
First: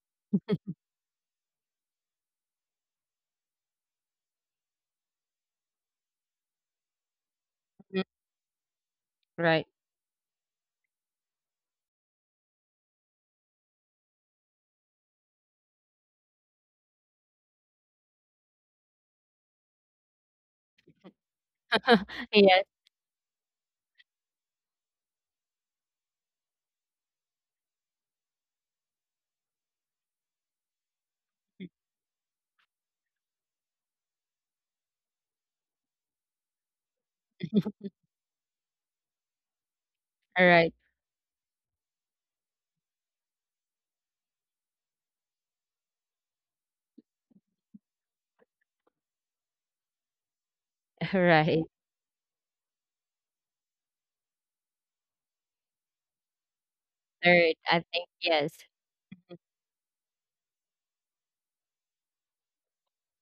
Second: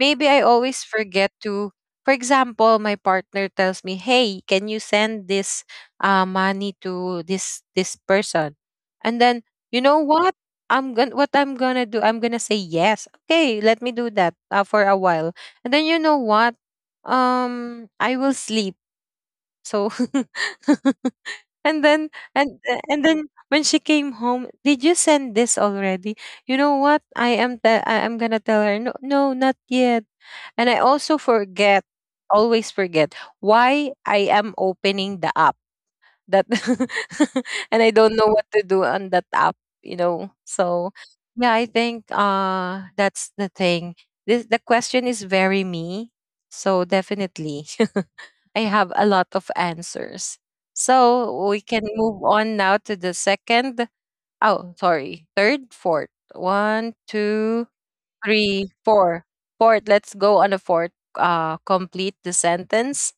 Speaker 1: Maybe I always forget to. For example, my partner tells me, "Hey, can you send this, money to
Speaker 2: Mhm.
Speaker 1: this person?" And then
Speaker 2: Right.
Speaker 1: you know what? I'm gonna What I'm gonna do, I'm gonna say yes. Okay, let me do that, for a while. And then you know what? I will sleep, so and then
Speaker 2: Yes.
Speaker 1: and and then when she came home, did you send this already? You know what? I am gonna tell her, no, no, not yet. And I also forget, always forget why I am opening the app that and I don't know what to do on that app,
Speaker 2: All right.
Speaker 1: So yeah, I think that's the thing. This The question is very me. So, definitely. I have a lot of answers. So
Speaker 2: Right.
Speaker 1: we can move on now to the second. Oh, sorry. Third, fourth. One,
Speaker 2: Third,
Speaker 1: two,
Speaker 2: I think. Yes.
Speaker 1: three, four. Fourth. Let's go on a fourth. Complete the sentence.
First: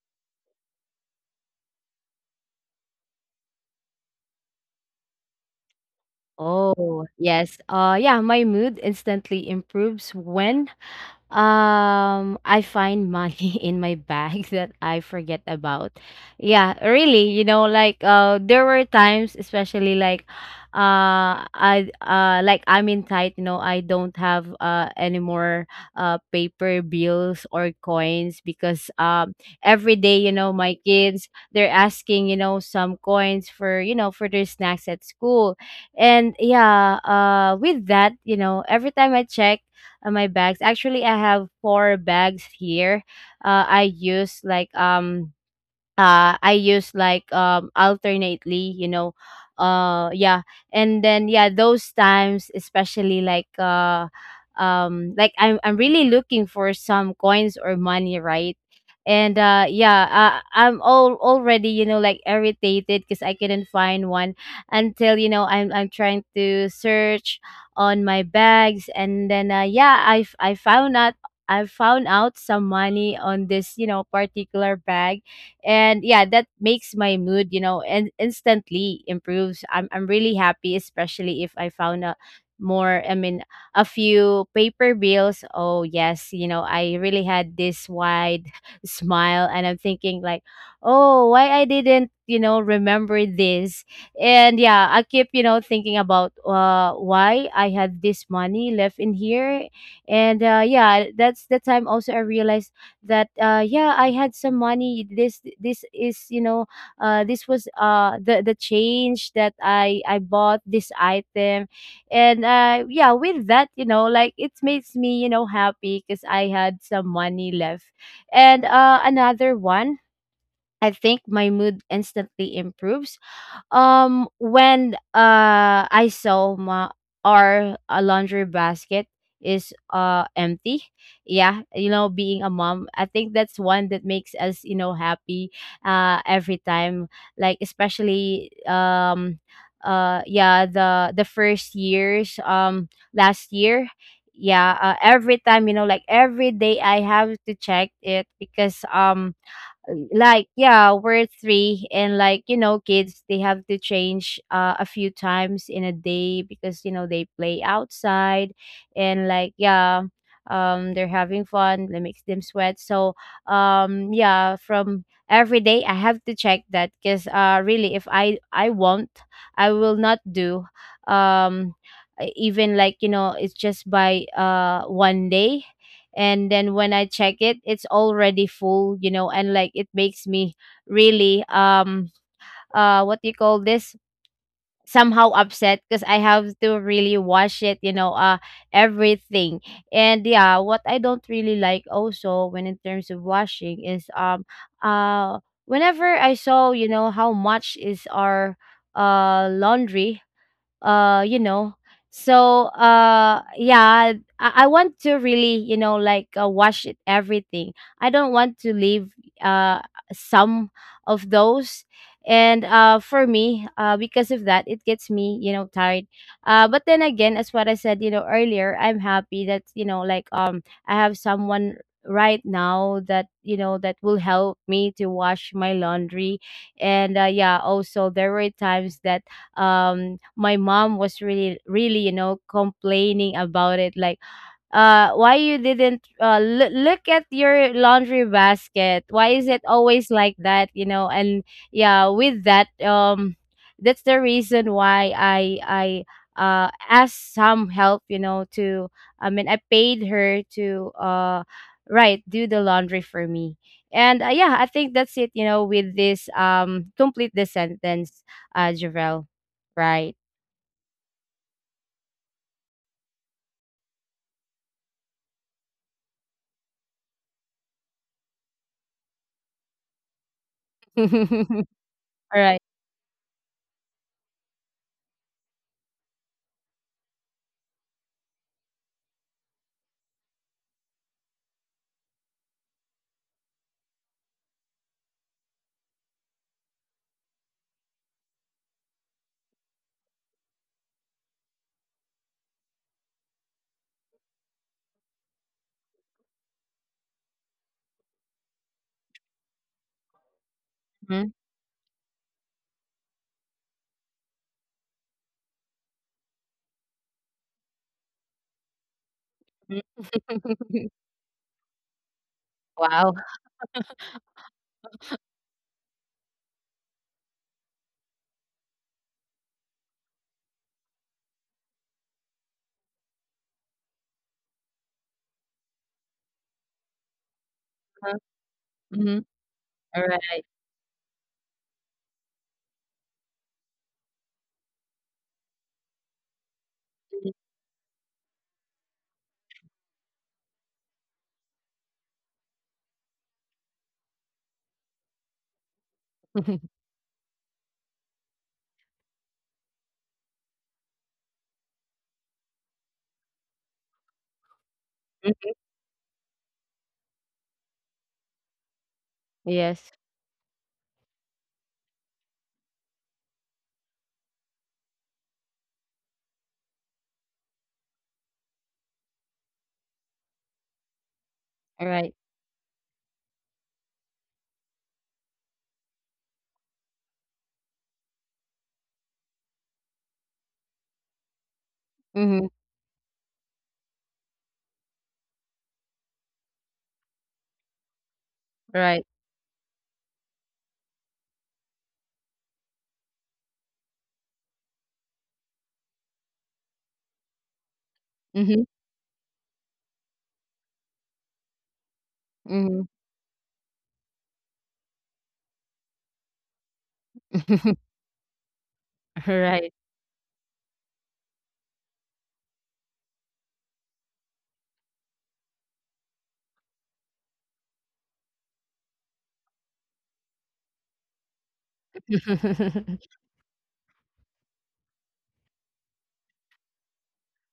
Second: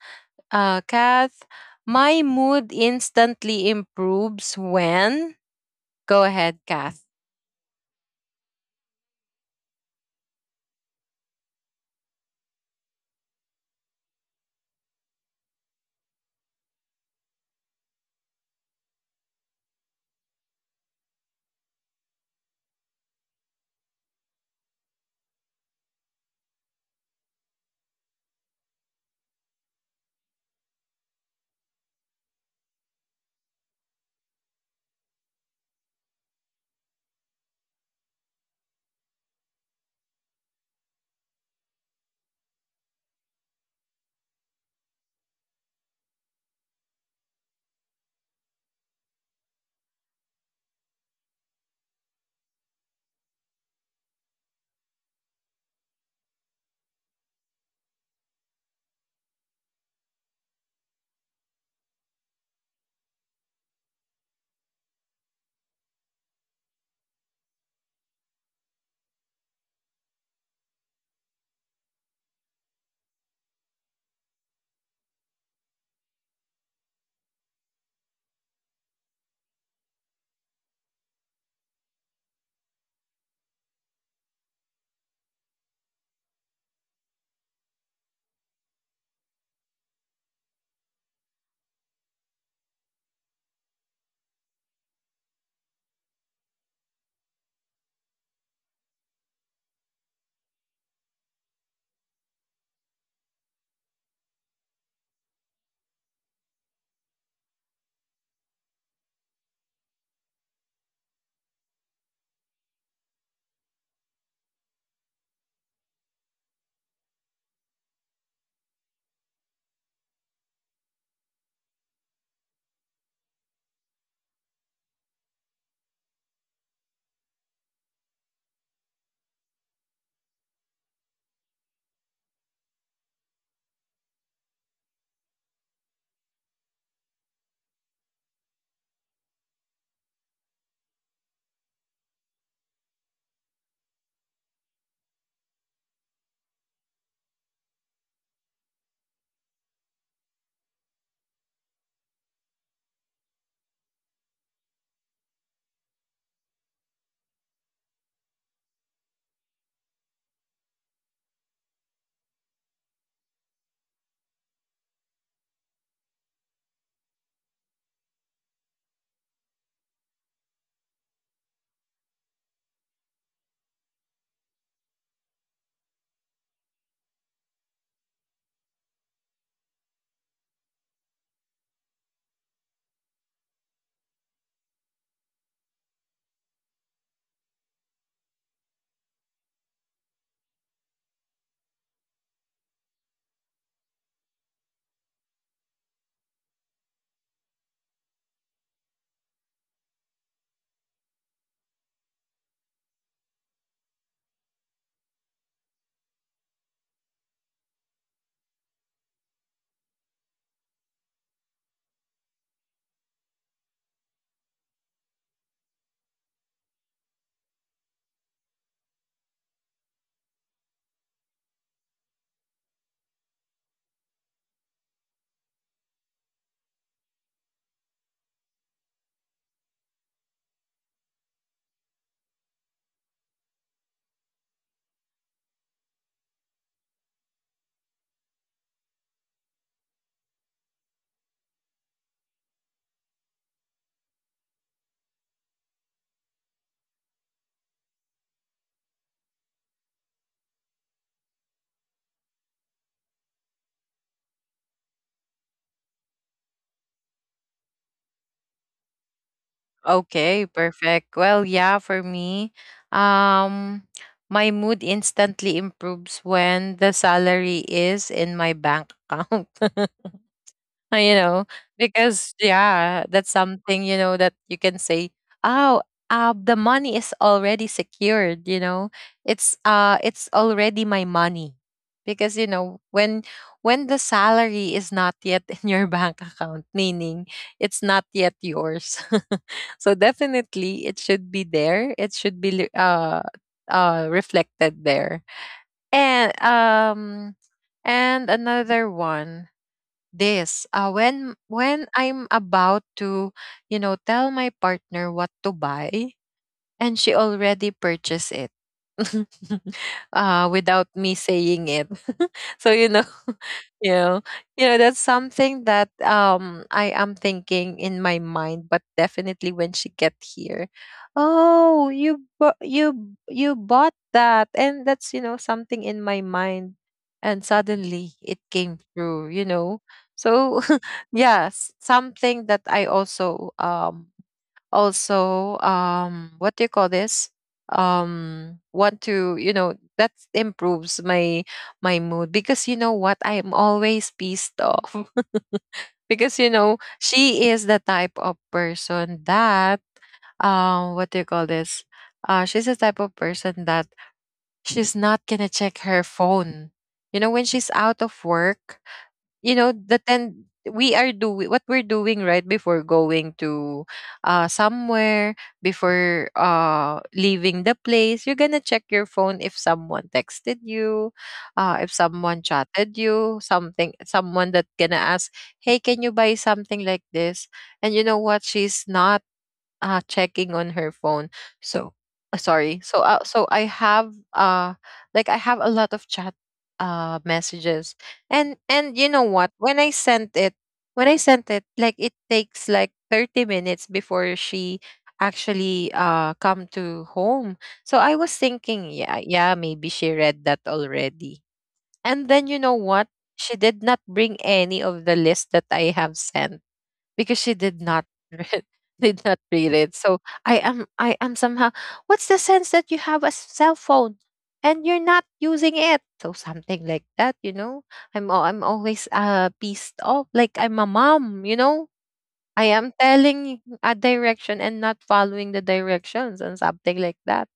Speaker 1: Kath, my mood instantly improves when. Go ahead, Kath.
Speaker 2: Oh, yes. Yeah, my mood instantly improves when, I find money in my bag that I forget about. Yeah, really, you know, there were times, especially like I'm in tight, you know. I don't have any more paper bills or coins because, every day, you know, my kids, they're asking, you know, some coins for, you know, for their snacks at school. And yeah, with that, you know, every time I check my bags. Actually, I have four bags here. I use like, I use like, alternately, you know. Yeah. And then yeah, those times, especially like I'm really looking for some coins or money, right? And yeah, I'm all already, you know, like, irritated because I couldn't find one, until, you know, I'm trying to search on my bags, and then yeah, I found out some money on this, you know, particular bag. And yeah, that makes my mood, you know, and instantly improves. I'm really happy, especially if I found a more I mean, a few paper bills. Oh yes, you know, I really had this wide smile, and I'm thinking like, oh, why I didn't, you know, remember this? And yeah, I keep, you know, thinking about why I had this money left in here. And yeah, that's the time also I realized that, yeah, I had some money. This is, you know, this was the change that I bought this item. And yeah, with that, you know, like, it makes me, you know, happy because I had some money left. And another one, I think my mood instantly improves, when I saw my our, laundry basket is empty. Yeah, you know, being a mom, I think that's one that makes us, you know, happy every time, like especially, yeah, the first years, last year. Yeah, every time, you know, like, every day I have to check it because, like yeah, we're three. And like, you know, kids, they have to change, a few times in a day because, you know, they play outside, and like yeah, they're having fun. That makes them sweat, so, yeah, from every day I have to check that because, really, if I won't, I will not do, um even like, you know, it's just by one day. And then when I check it, it's already full, you know, and like, it makes me really, what do you call this, somehow upset because I have to really wash it, you know, everything. And yeah, what I don't really like also, when in terms of washing, is, uh whenever I saw, you know, how much is our laundry, you know. So yeah, I want to really, you know, like, wash it everything. I don't want to leave uh some of those. And for me, because of that, it gets me, you know, tired. But then again, as what I said, you know, earlier, I'm happy that, you know, like, I have someone right now that, you know, that will help me to wash my laundry. And yeah, also there were times that, my mom was really, really, you know, complaining about it like, why you didn't look at your laundry basket, why is it always like that, you know. And yeah, with that, that's the reason why I asked some help, you know, to, I paid her to, right, do the laundry for me. And yeah, I think that's it, you know, with this, complete the sentence. Javel? Right.
Speaker 1: Okay, perfect. Well, yeah, for me, um, my mood instantly improves when the salary is in my bank account. you know, because
Speaker 2: All right.
Speaker 1: yeah, that's something, that you can say, oh, the money is already secured. It's already my money. Because, when, the salary is not yet in your bank account, meaning it's not yet yours. So definitely it should be there. It should be reflected there. And um and another one, this
Speaker 2: Mhm.
Speaker 1: when, I'm about to, tell my partner what to buy, and she already purchased it without me saying it. So,
Speaker 2: Wow.
Speaker 1: you know, that's something that, I am thinking in my mind, but definitely when she get here, oh, you bought that, and that's, something in my mind, and suddenly it came
Speaker 2: Mhm.
Speaker 1: through,
Speaker 2: Alright.
Speaker 1: So yes, something that I also also what do you call
Speaker 2: Mhm.
Speaker 1: this want to you know that improves my my mood because you know what I am always pissed off because you know she is the type of person that what do you call this she's the type of person that she's not gonna
Speaker 2: Mhm.
Speaker 1: check her phone, you know, when she's out of work. You know,
Speaker 2: Yes.
Speaker 1: the ten we are doing what we're doing right before going to somewhere. Before leaving the place you're gonna check your phone if someone texted you, if
Speaker 2: Alright.
Speaker 1: someone chatted you something, someone that gonna ask, hey, can you buy something like this? And you know what, she's not checking on her phone. so
Speaker 2: Mhm.
Speaker 1: uh, sorry so uh, so I have like I have a lot of chat messages. and
Speaker 2: Right.
Speaker 1: and you know what, when I sent it, when I sent it, like it takes like 30 minutes before she actually come to home. So I was
Speaker 2: Mhm.
Speaker 1: thinking, yeah, yeah, maybe she read that already. And then you
Speaker 2: Mhm.
Speaker 1: know what, she did not bring any of the list that I have sent because she did not read, did not read
Speaker 2: Right.
Speaker 1: it. So I am, I am somehow, what's the sense that you have a cell phone and you're not using it? So something like that, you know. I'm always pissed off, like I'm a mom, you know. I am telling a direction and not following the directions and something like that.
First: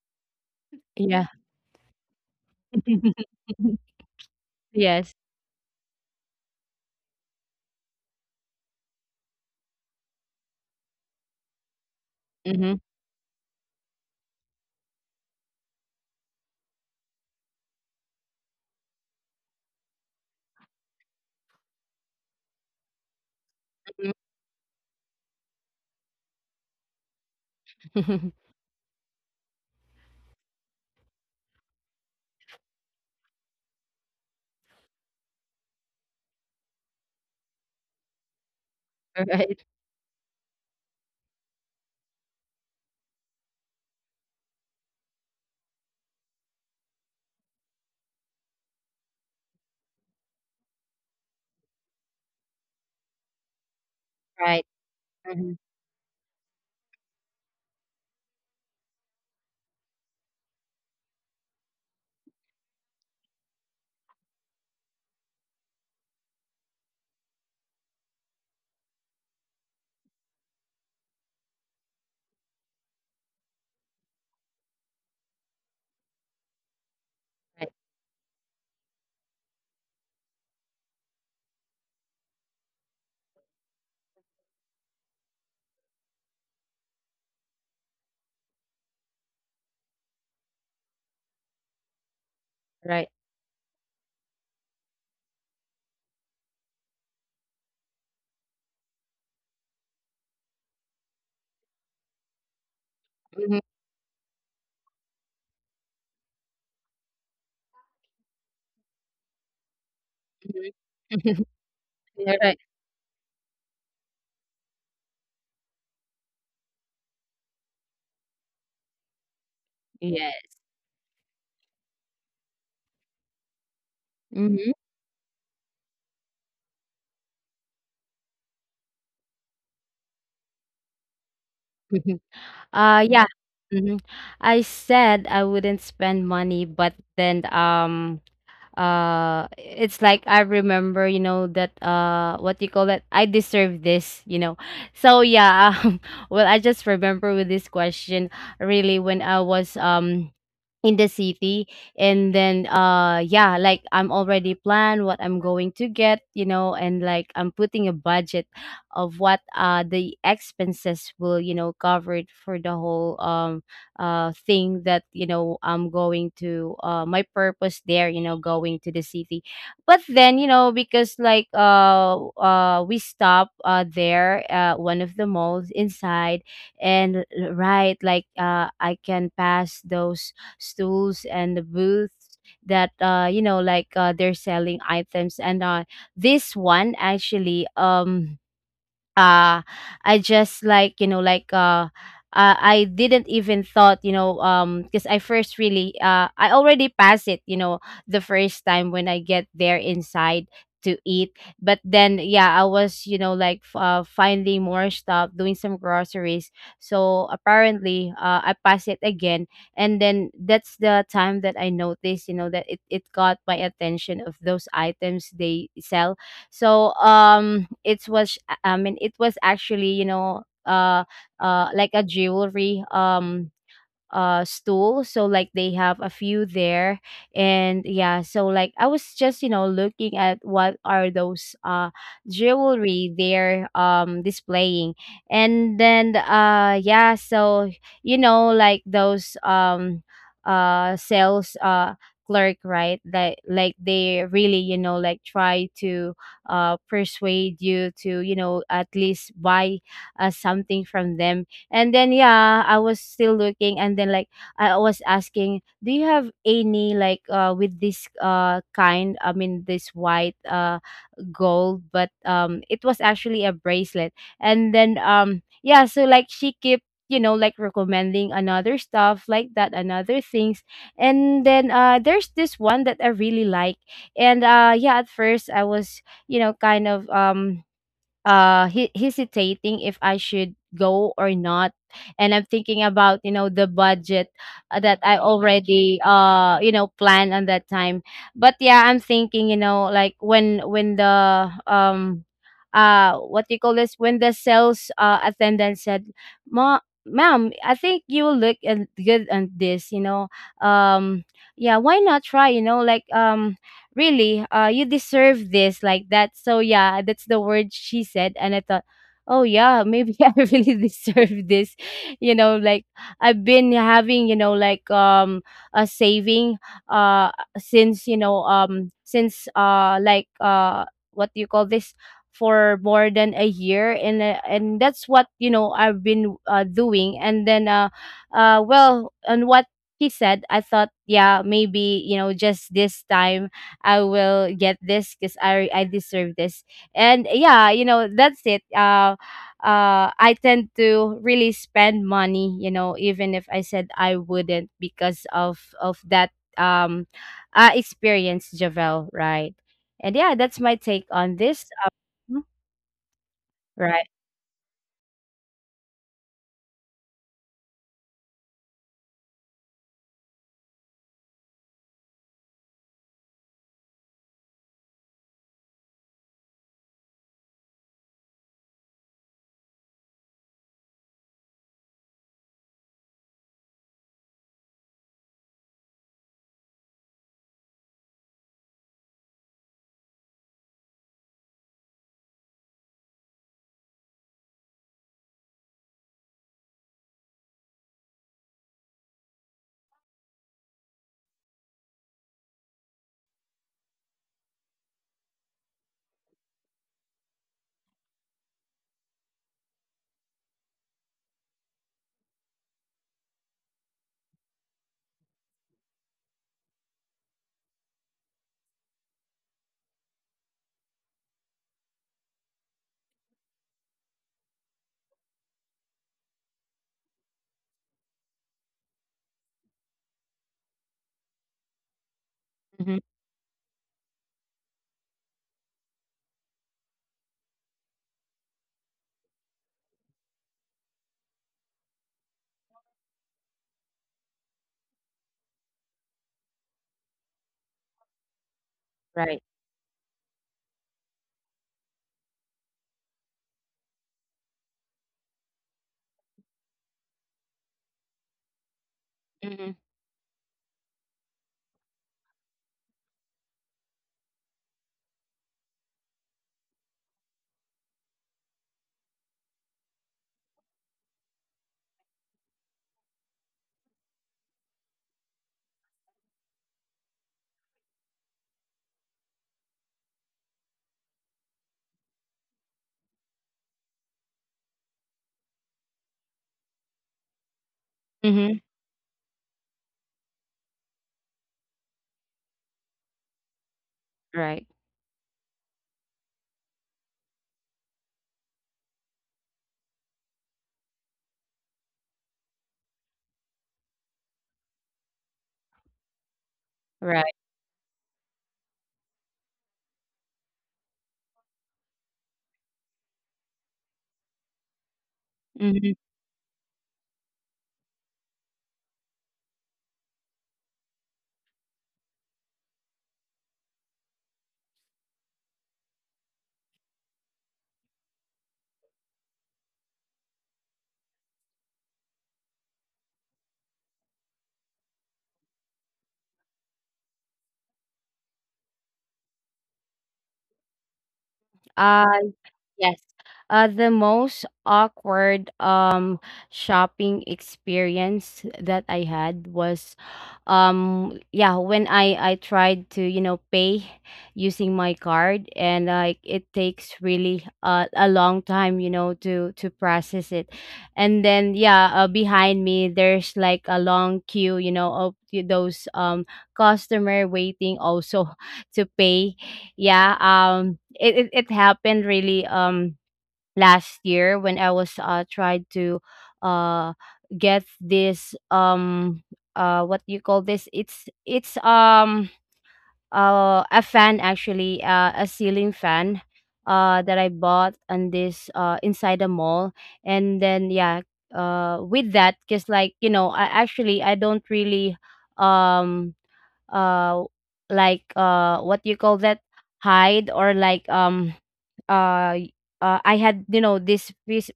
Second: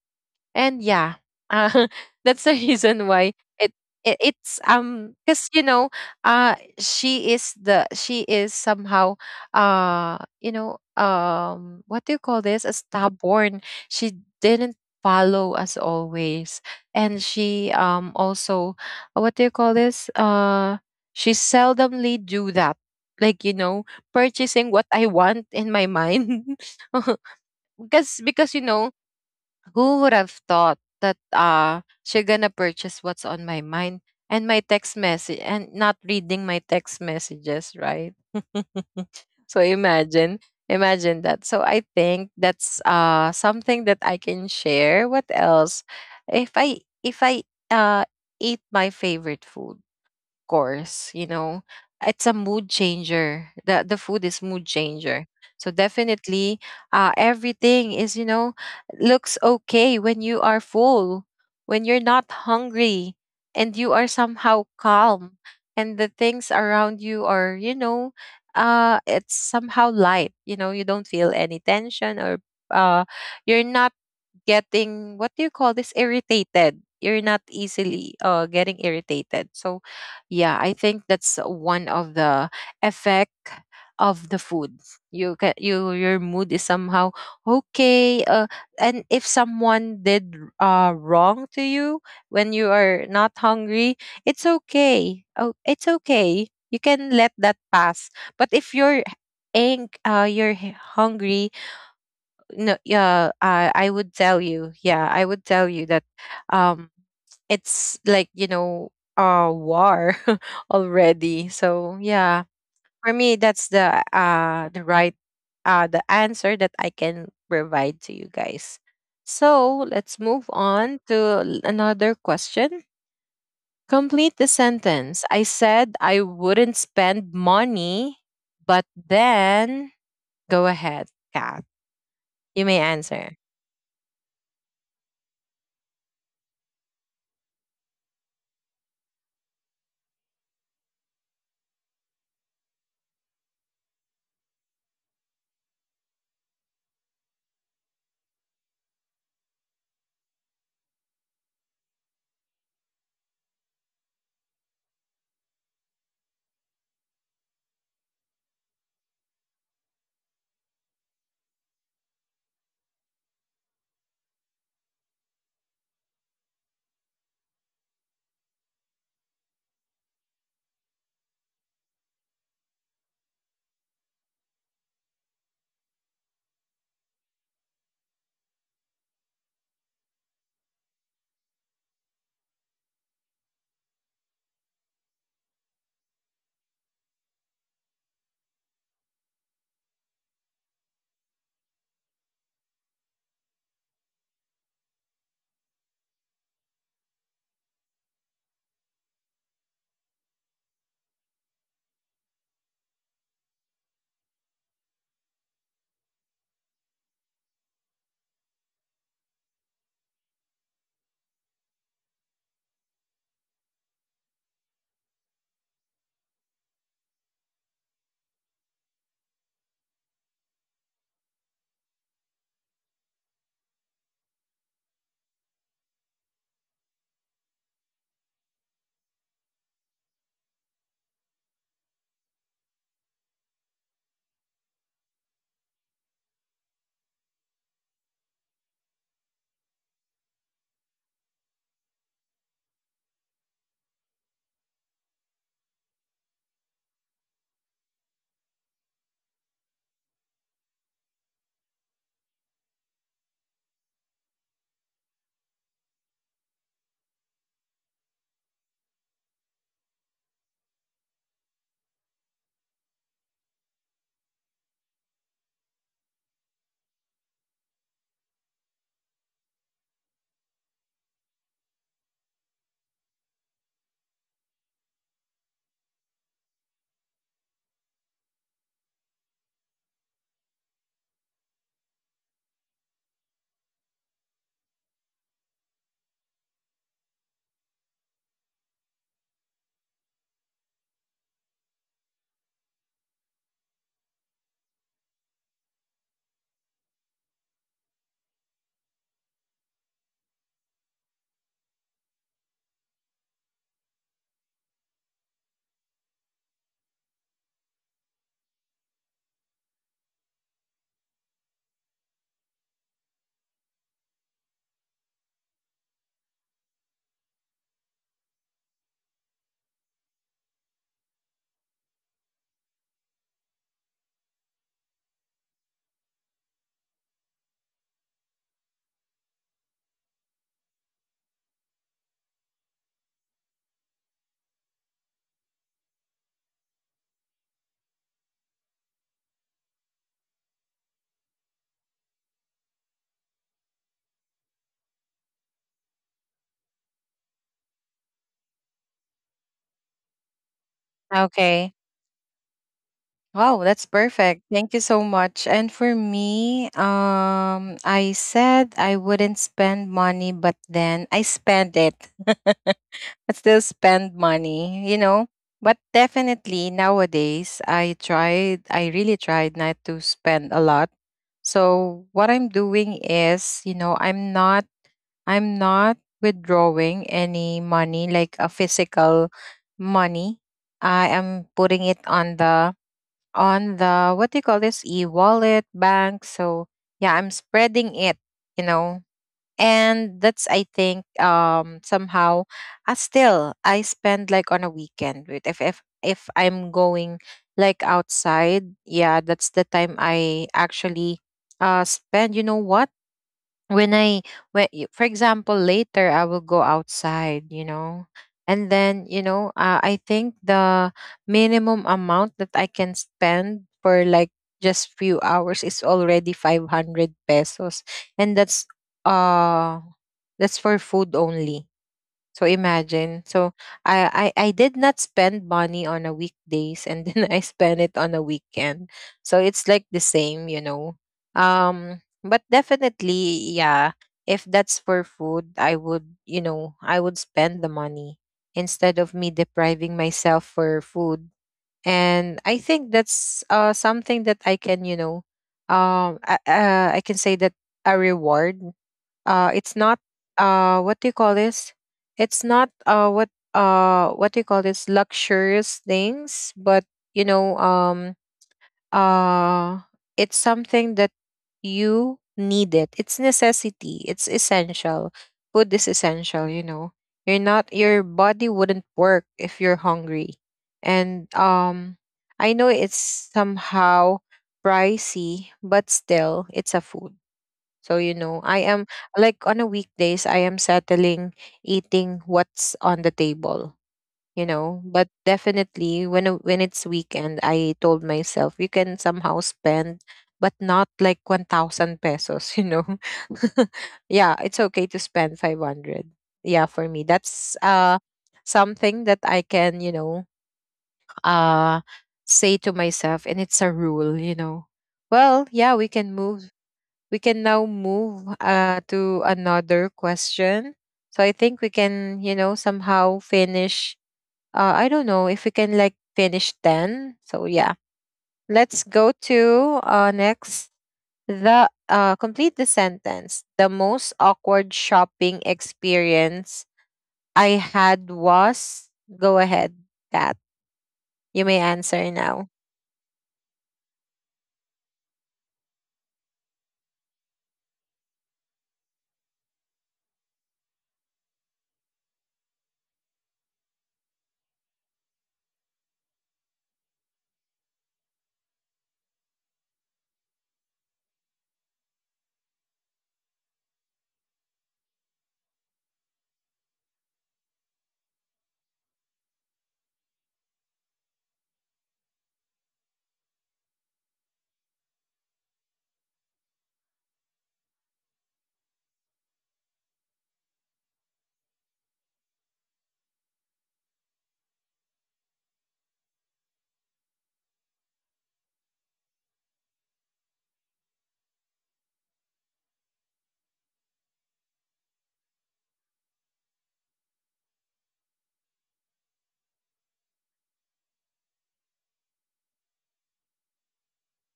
Speaker 1: And yeah,
Speaker 2: Yeah.
Speaker 1: uh, that's the reason why it, it it's
Speaker 2: Yes.
Speaker 1: because you know she is somehow you know what do you call
Speaker 2: Mhm.
Speaker 1: this a stubborn. She didn't follow as always, and she also, what do you call this she seldomly do that, like, you know,
Speaker 2: Mhm.
Speaker 1: purchasing what I want in my mind. because because you know, who would have thought that she gonna purchase what's on my mind, and my text message, and not reading my text messages, right?
Speaker 2: Right.
Speaker 1: so imagine, imagine that. So I think that's something that I can share. What else? If I uh eat my favorite food, course, you know. It's a mood changer. The food is
Speaker 2: Right.
Speaker 1: mood changer.
Speaker 2: Mhm.
Speaker 1: So definitely everything is, you know, looks okay when you are full, when you're not hungry, and you are somehow calm, and the things around you are, you know, it's somehow light. You know, you don't feel any tension or uh you're not getting, what do you call this, irritated. You're not
Speaker 2: Right.
Speaker 1: easily getting irritated. So yeah, I think that's one of the effect of the food. You can you your mood is somehow okay. And if someone did wrong to you when you
Speaker 2: Right.
Speaker 1: are not hungry, it's okay. Oh, it's okay. You can let that pass. But if you're ang you're hungry, no, yeah,
Speaker 2: Mhm.
Speaker 1: I would tell you. Yeah, I would tell you that um it's like, you know, a war
Speaker 2: Mhm.
Speaker 1: already. So
Speaker 2: Yeah, right.
Speaker 1: yeah, for me that's the right the answer that I can provide to you guys. So let's
Speaker 2: Yes.
Speaker 1: move on to another question. Complete the
Speaker 2: Mhm.
Speaker 1: sentence: I said I wouldn't spend money but then. Go ahead, Kat,
Speaker 2: Mhm.
Speaker 1: you may
Speaker 2: Yeah.
Speaker 1: answer.
Speaker 2: Mhm. I said I wouldn't spend money, but then, it's like, I remember, you know, that, what you call that, I deserve this, you know. So yeah, well, I just remember with this question, really, when I was, in the city. And then yeah, like, I'm already planned what I'm going to get, you know, and like, I'm putting a budget of what the expenses will, you know, cover it for the whole, thing that, you know, I'm going to, my purpose there, you know, going to the city. But then, you know, because like, we stop there, one of the malls inside. And, right, like, I can pass those stools and the booths that, you know, like, they're selling items. And this one, actually, uh I just, like, you know, like, I didn't even thought, you know, because I first really, I already passed it, you know, the first time when I get there inside to eat. But then, yeah, I was, you know, like, finding more stuff, doing some groceries. So apparently, I passed it again, and then that's the time that I noticed, you know, that it got my attention of those items they sell. So, it was I mean, it was actually, you know, like a jewelry, stool, so like, they have a few there. And yeah, so like, I was just, you know, looking at what are those jewelry they're, displaying. And then yeah, so, you know, like, those, sales clerk, right, that like, they really, you know, like, try to persuade you to, you know, at least buy, something from them. And then yeah, I was still looking, and then like, I was asking, do you have any, like, with this, kind, I mean, this white, gold, but it was actually a bracelet. So like she kept like recommending another stuff like that, another things. And then there's this one that I really like. And yeah, at first I was kind of hesitating if I should go or not. And I'm thinking about the budget that I already planned on that time. But yeah, I'm thinking like when the what do you call this when the sales attendant said, ma "Ma'am, I think you will look and good on this, um yeah, why not try, really, you deserve this," like that. So yeah, that's the word she said, and I thought, oh yeah, maybe I really deserve this, like. I've been having a saving uh since, since, like what do you call this for more than a year. And that's what, I've been doing. And then well, on what he said, I thought, yeah, maybe just this time I will get this because I deserve this. And yeah, that's it. I tend to really spend money. You know, even if I said I wouldn't, because of that um experience, Javel. Right. And yeah, that's my take on this.
Speaker 1: Okay.
Speaker 2: Um,
Speaker 1: Wow, that's
Speaker 2: right.
Speaker 1: perfect. Thank you so much. And for me, I said I wouldn't spend money, but then I spend it. I still spend money, you know. But definitely nowadays, I tried, I really tried not to spend a lot. So what I'm doing is, you know, I'm not withdrawing any money, like a physical money. I am putting it on the what do you call this, e-wallet bank. So yeah, I'm spreading it, you know. And that's, I think, somehow, I still, I spend like on a weekend with, if I'm going like outside. Yeah, that's the time I actually spend. You know what, when I, for example, later I will go outside, you know, and then you know I think the minimum amount that I can spend for like just few hours is already 500 pesos, and that's uh that's for food only. So
Speaker 2: Hmm.
Speaker 1: imagine. So I, I did not spend money on a weekdays, and then I spent it on a weekend. So it's like the same, you know. But definitely, yeah, if that's for food, I would, you know, I would spend the money instead of
Speaker 2: Right.
Speaker 1: me depriving myself for food. And I think that's something that I can, you know, I can say that a reward.
Speaker 2: Hmm.
Speaker 1: It's not, what do you call this it's not what what do you call this luxurious things, but you know uh it's something that you need it. It's necessity, it's essential. Food is essential, you know. You're not Your body wouldn't work if you're hungry. And I know it's somehow pricey, but still, it's a food. So, you know,
Speaker 2: Hmm.
Speaker 1: I am like on a weekdays, I am settling eating what's on the table, you
Speaker 2: Right.
Speaker 1: know. But definitely when when it's weekend, I told myself you can somehow spend, but not like 1000 pesos, you know. yeah, it's okay to spend 500. Yeah, for me
Speaker 2: Right.
Speaker 1: that's something that I can, you know, uh say to myself, and it's a rule, you know. Well,
Speaker 2: Hmm.
Speaker 1: yeah, we can now move to another question. So I think we can, you know, somehow finish. I don't know if we can like finish 10. So yeah, let's go to next. The complete the sentence: the most awkward shopping experience I had was. Go ahead, Kat. You may
Speaker 2: Uh,
Speaker 1: answer now.
Speaker 2: yes. The most awkward shopping experience that I had was, yeah, when I tried to, pay using my card, and like it takes really a long time, to process it. And then yeah, behind me there's like a long queue, of those customer waiting also to pay. Yeah, it happened really last year, when I was tried to uh get this what you call this? It's a fan, actually, a ceiling fan, that I bought on this, inside the mall. And then yeah, with that, because I actually I don't really um uh like, what you call that hide, or like, uh y- I had, this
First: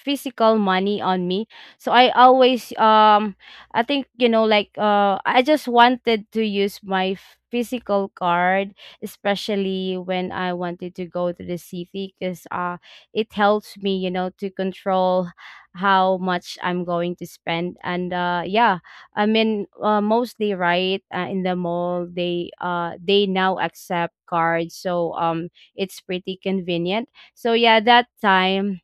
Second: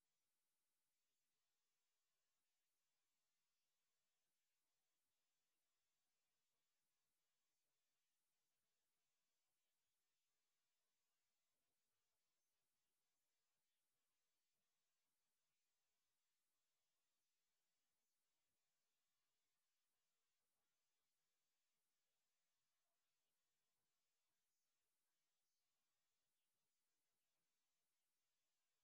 Speaker 2: physical money on me. So I always, I think, like, I just wanted to use my physical card, especially when I wanted to go to the city, because it helps me, to control how much I'm going to spend. And yeah, I mean, mostly, right, in the mall they now accept cards, so it's pretty convenient. So yeah, that time,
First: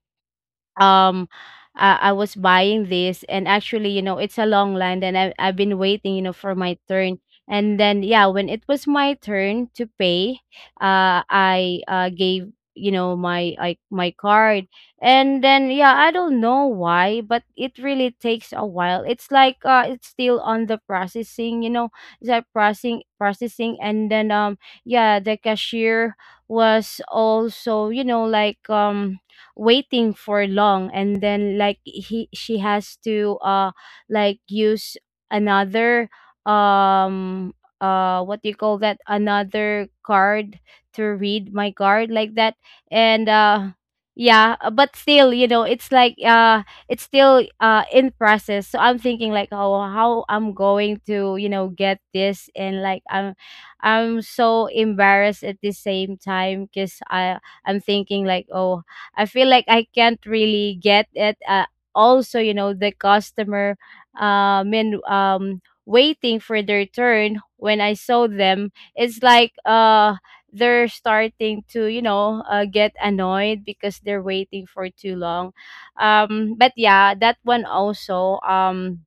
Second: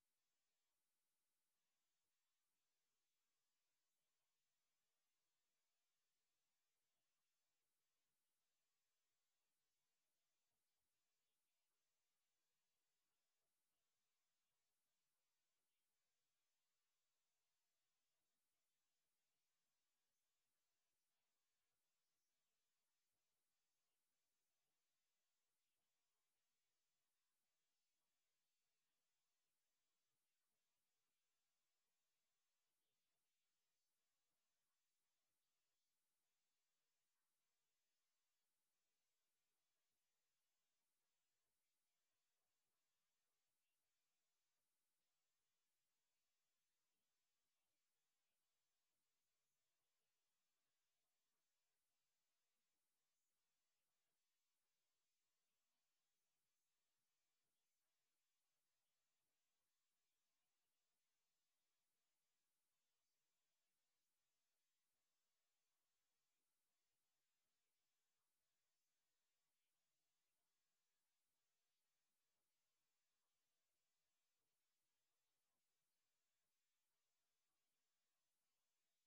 Speaker 2: um I was buying this, and actually it's a long line, and I've been waiting, for my turn. And then yeah, when it was my turn to pay, I gave, my, my card. And then yeah, I don't know why, but it really takes a while. It's like, it's still on the processing, it's like processing, processing. And then yeah, the cashier was also, waiting for long. And then like he she has to like use another um what do you call that another card to read my card, like that. And yeah, but still, it's like, it's still in process. So I'm thinking like, oh, how I'm going to, get this. And like I'm so embarrassed at the same time, because I, I'm thinking like, oh, I feel like I can't really get it. Also, you know, the customer, and waiting for their turn, when I saw them, it's like, they're starting to, you know, get annoyed because they're waiting for too long. But yeah, that one also, um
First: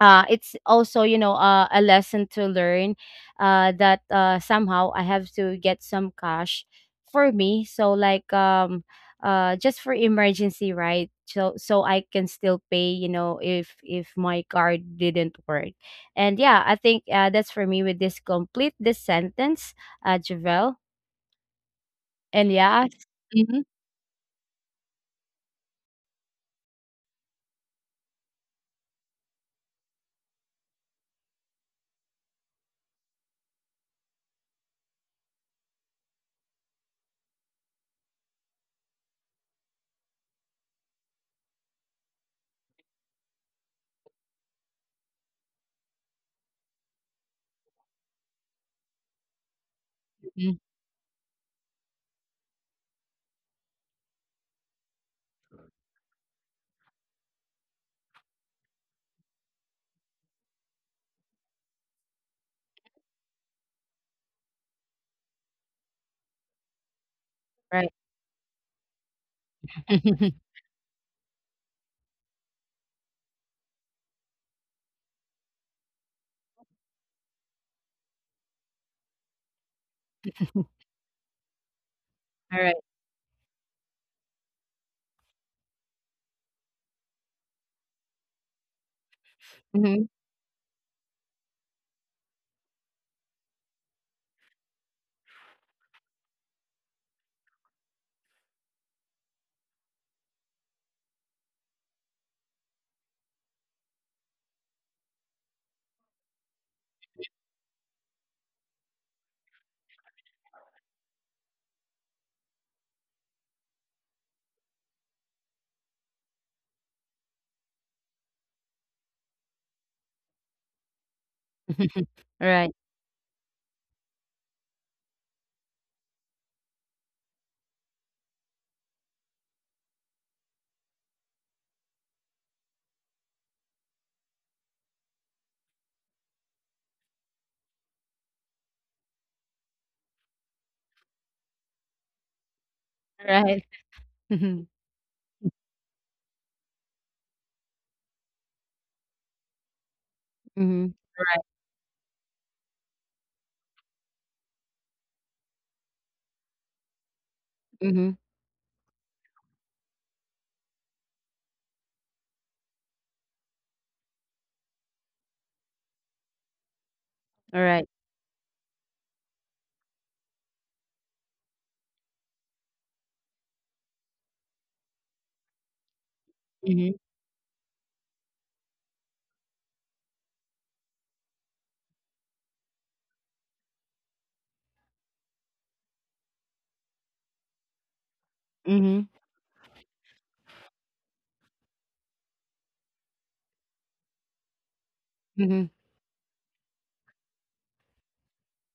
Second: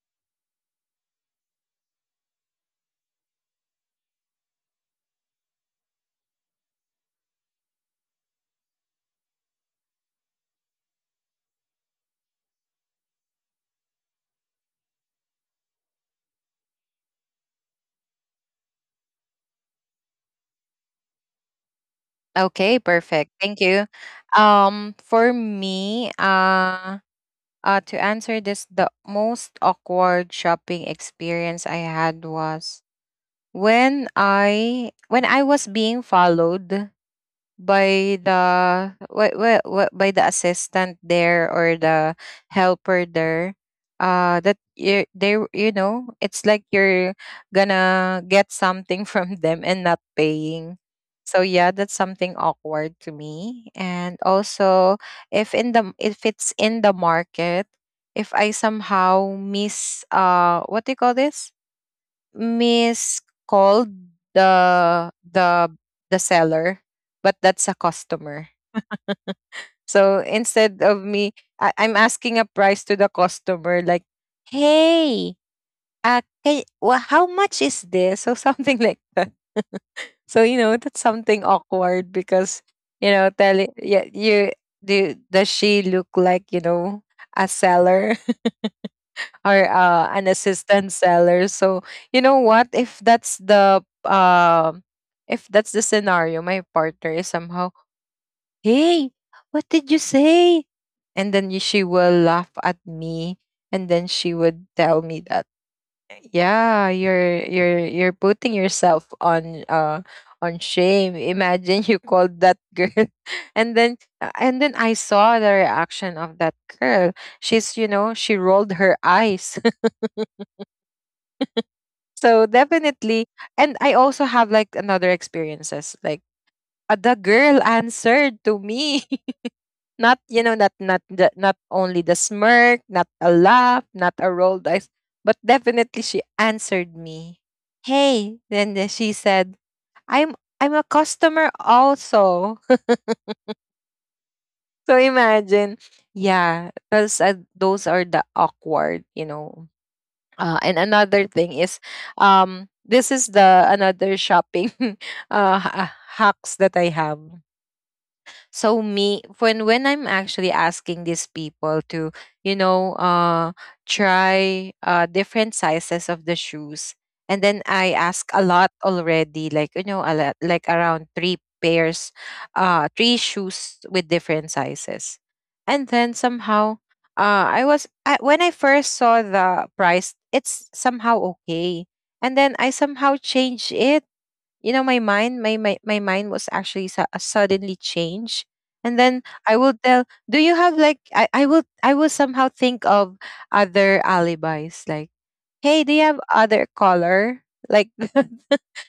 Speaker 2: uh, it's also, a lesson to learn, that, somehow I have to get some cash for me. So like, just for emergency, right, so I can still pay, if my card didn't work. And yeah, I think, that's for me with this complete this sentence, Javel. And
Speaker 1: Okay,
Speaker 2: yeah.
Speaker 1: perfect. Thank
Speaker 2: Mhm.
Speaker 1: you. Um, for me, uh, to answer this, the most awkward shopping experience I had was when I, when I was being followed by the, by the assistant there, or the helper there, that you, they, you know, it's like you're gonna get something from them and not
Speaker 2: Mhm.
Speaker 1: paying. So yeah, that's something awkward to me. And also, if in the, if it's in the market, if I somehow miss, what do you call this miscalled the, the the seller, but that's a
Speaker 2: Right.
Speaker 1: customer. So instead of me, I'm asking a price to the customer, like, "Hey, can, well, how much is this?" So something like that. So you know that's something awkward
Speaker 2: All
Speaker 1: because
Speaker 2: right.
Speaker 1: you know, telling, yeah, you do, does she look like, you know, a seller or
Speaker 2: Mhm.
Speaker 1: an assistant seller. So you know what, if that's the if that's the scenario, my partner is somehow, hey, what did you say? And then she will laugh at me, and then she would tell me that, yeah, you're you're putting yourself on shame. Imagine you called that girl, and then and then I saw the reaction of that girl. She's, you know, she rolled her eyes. So
Speaker 2: All right.
Speaker 1: definitely, and I also have like another experiences. Like the girl answered to me, not, you know, not only the smirk, not a laugh, not a rolled eyes, but definitely she answered me. Hey, then she said, "I'm I'm a customer also."
Speaker 2: All right. Mhm.
Speaker 1: So imagine, yeah, because those are the awkward, you know. And
Speaker 2: Mhm.
Speaker 1: another
Speaker 2: Right.
Speaker 1: thing is, this is the another shopping hacks that I have.
Speaker 2: Mhm.
Speaker 1: So me, when I'm actually asking these people to, you know, try different sizes of the shoes, and
Speaker 2: All
Speaker 1: then
Speaker 2: right.
Speaker 1: I ask a lot already, like you know, a lot, like around three pairs, three shoes with different sizes. And then somehow,
Speaker 2: Mhm.
Speaker 1: I, when I first saw the price, it's somehow okay, and then I somehow changed it, you know, my mind was actually suddenly changed. And
Speaker 2: Mhm.
Speaker 1: then I will tell, do you have like, I will, I will somehow think of other alibis, like,
Speaker 2: Mhm.
Speaker 1: hey, do you have other color, like,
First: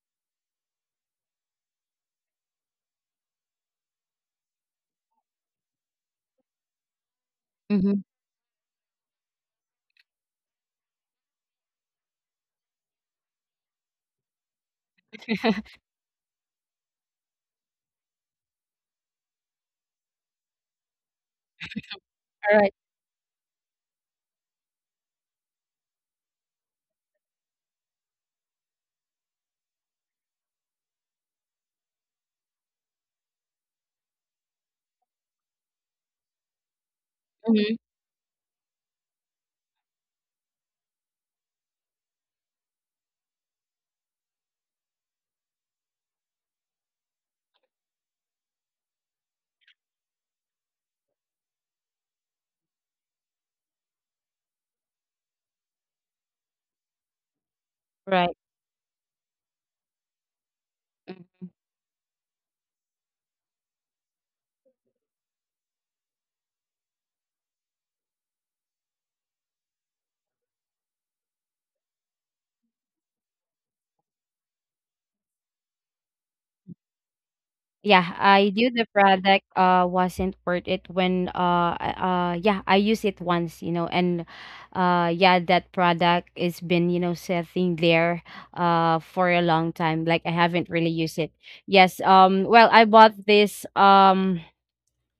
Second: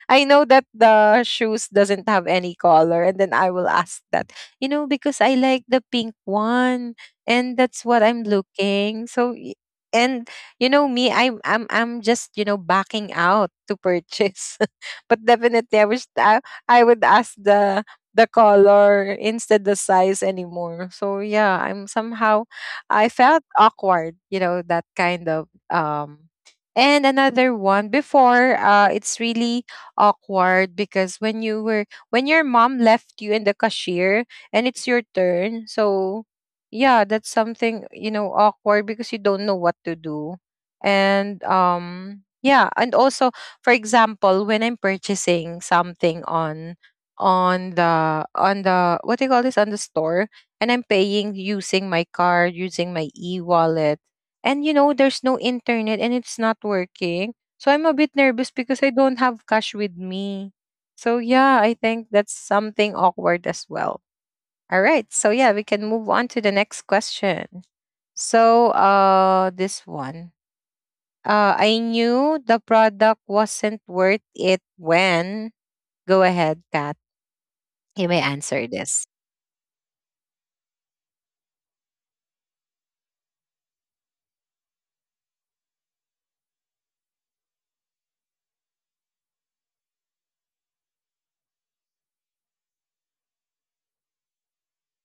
Speaker 1: I know that the shoes doesn't have any color, and then I will ask that. You know, because I like the pink one, and that's
Speaker 2: Mhm.
Speaker 1: what I'm looking. And you know me, I'm I'm just, you know, backing out to purchase. but definitely I wish I would ask the color, instead the size anymore. So yeah, I'm somehow
Speaker 2: Alright.
Speaker 1: I felt awkward, you know, that kind of and another one before it's really awkward because when you were when your mom left you in the cashier and it's your turn so yeah, that's
Speaker 2: Mhm.
Speaker 1: something, you know, awkward because you don't know what to do and yeah. And also, for example, when I'm purchasing something on on the what do you call this, on the store, and I'm paying using my card, using my e-wallet, and you know there's no internet and it's not working, so I'm a bit
Speaker 2: Right.
Speaker 1: nervous because I don't have cash with me.
Speaker 2: Mm.
Speaker 1: So yeah, I think that's something awkward as well. All right. So yeah, we can move on to the next question. So this one. I knew the product wasn't worth it when go ahead, Kat.
Speaker 2: Yeah,
Speaker 1: You may
Speaker 2: I knew
Speaker 1: answer
Speaker 2: the
Speaker 1: this.
Speaker 2: product wasn't worth it when yeah, I used it once, you know. And yeah, that product is been, you know, sitting there for a long time. Like I haven't really used it. Yes, well, I bought this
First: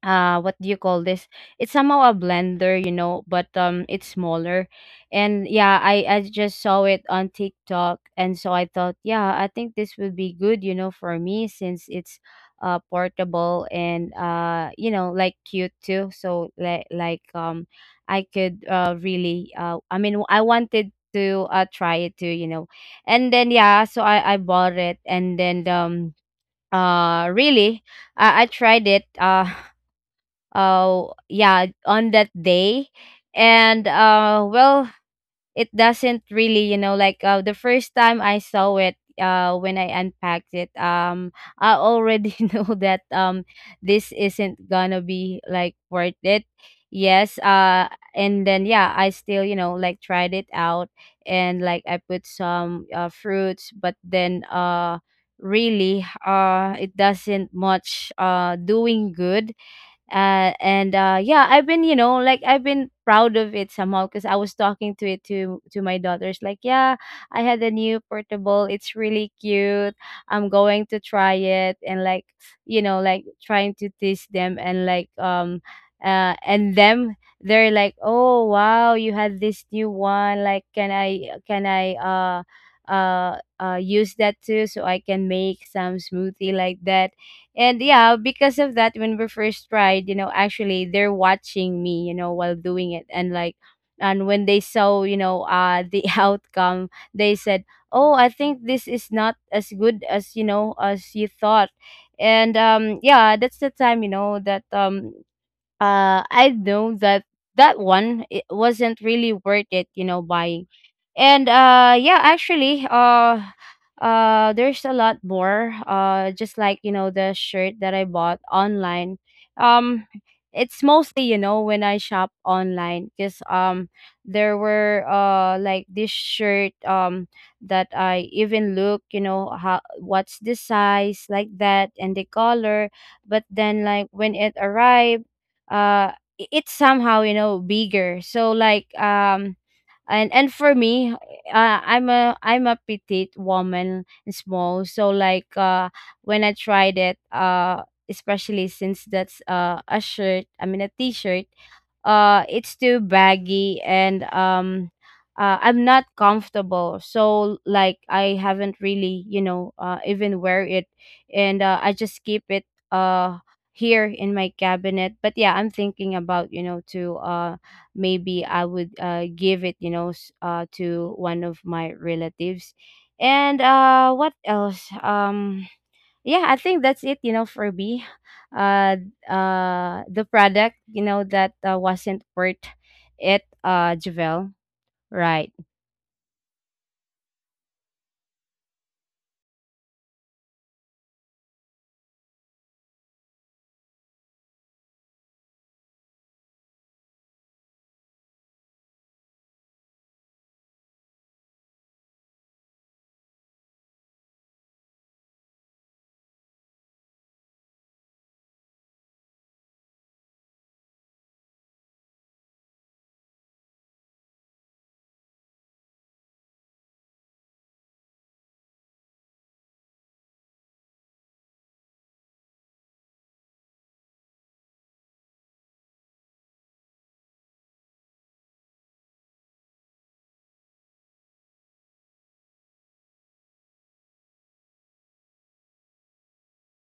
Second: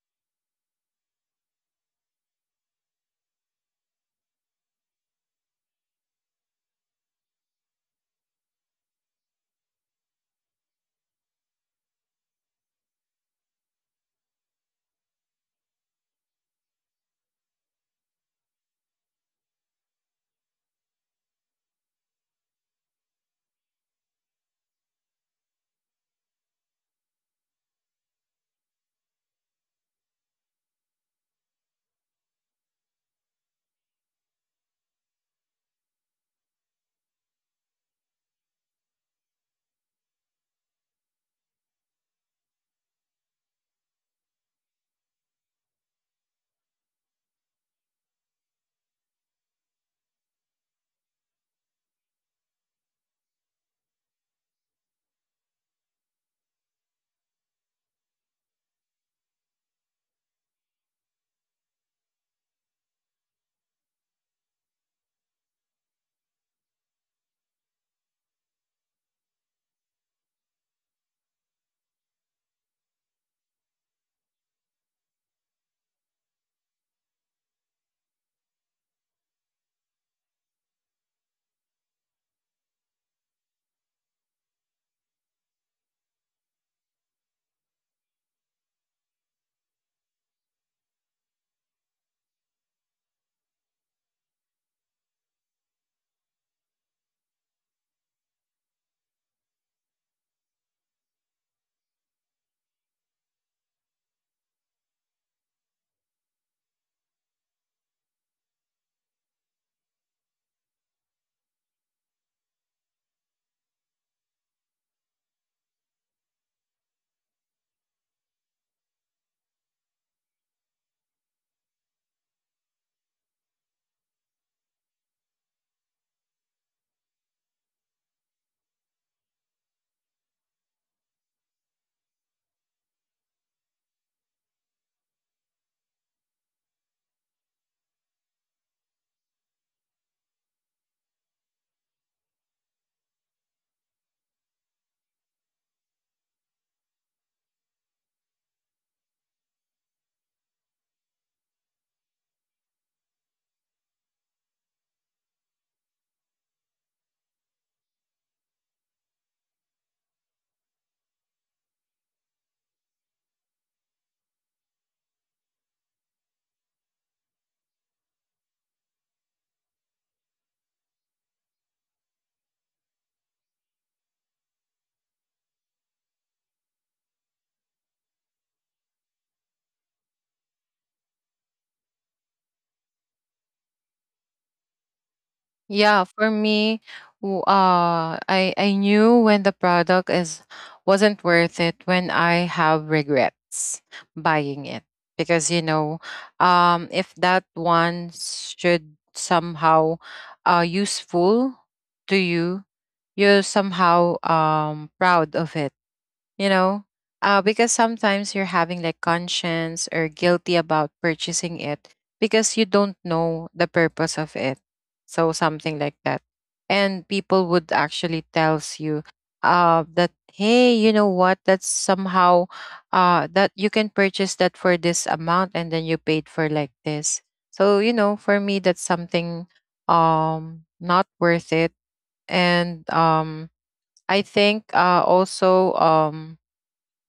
Speaker 2: what do you call this it's somehow a blender, you know, but it's smaller. And yeah, I just saw it on TikTok, and so I thought, yeah, I think this would be good, you know, for me, since it's portable, and you know, like cute too. So I could really I mean, I wanted to try it too, you know. And then yeah, so I bought it. And then really, I tried it yeah, on that day. And well, it doesn't really, you know, like, the first time I saw it, when I unpacked it, I already know that, this isn't gonna be like worth it. Yes, and then yeah, I still, you know, like tried it out. And like I put some, fruits, but then really, it doesn't much doing good. And Yeah, I've been, you know, like I've been proud of it somehow, because I was talking to it, to my daughters, like, yeah, I had a new portable, it's really cute, I'm going to try it. And like, you know, like trying to tease them. And like, and them, they're like, oh wow, you had this new one, like, can I use that too, so I can make some smoothie, like that. And yeah, because of that, when we first tried, you know, actually they're watching me, you know, while doing it. And like, and when they saw, you know, the outcome, they said, oh, I think this is not as good as, you know, as you thought. And yeah, that's the time, you know, that I know that, that one it wasn't really worth it, you know, buying. And yeah, actually, there's a lot more. Just like, you know, the shirt that I bought online. Um it's mostly, you know, when I shop online, because there were, like this shirt, that I even look, you know, how, what's the size, like that, and the color. But then like when it arrived, uh it's somehow, you know, bigger. So like, and for me, I'm a petite woman and small. So like, when I tried it, especially since that's a shirt, I mean, a t-shirt, it's too baggy. And I'm not comfortable, so like I haven't really, you know, even wear it. And I just keep it uh here in my cabinet. But yeah, I'm thinking about, you know, to maybe I would, give it, you know, to one of my relatives. And what else? Yeah, I think that's it, you know, for me. Uh, the product, you know, that, wasn't worth it, Javel. Right,
Speaker 1: Yeah, for me, I knew when the product is wasn't worth it when I have regrets buying it because, you know, if that one should somehow useful to you, you're somehow proud of it, you know, because sometimes you're having like conscience or guilty about purchasing it because you don't know the purpose of it, so something like that. And people would actually tells you that hey, you know what, that's somehow that you can purchase that for this amount and then you paid for like this. So, you know, for me that's something not worth it. And um, I think also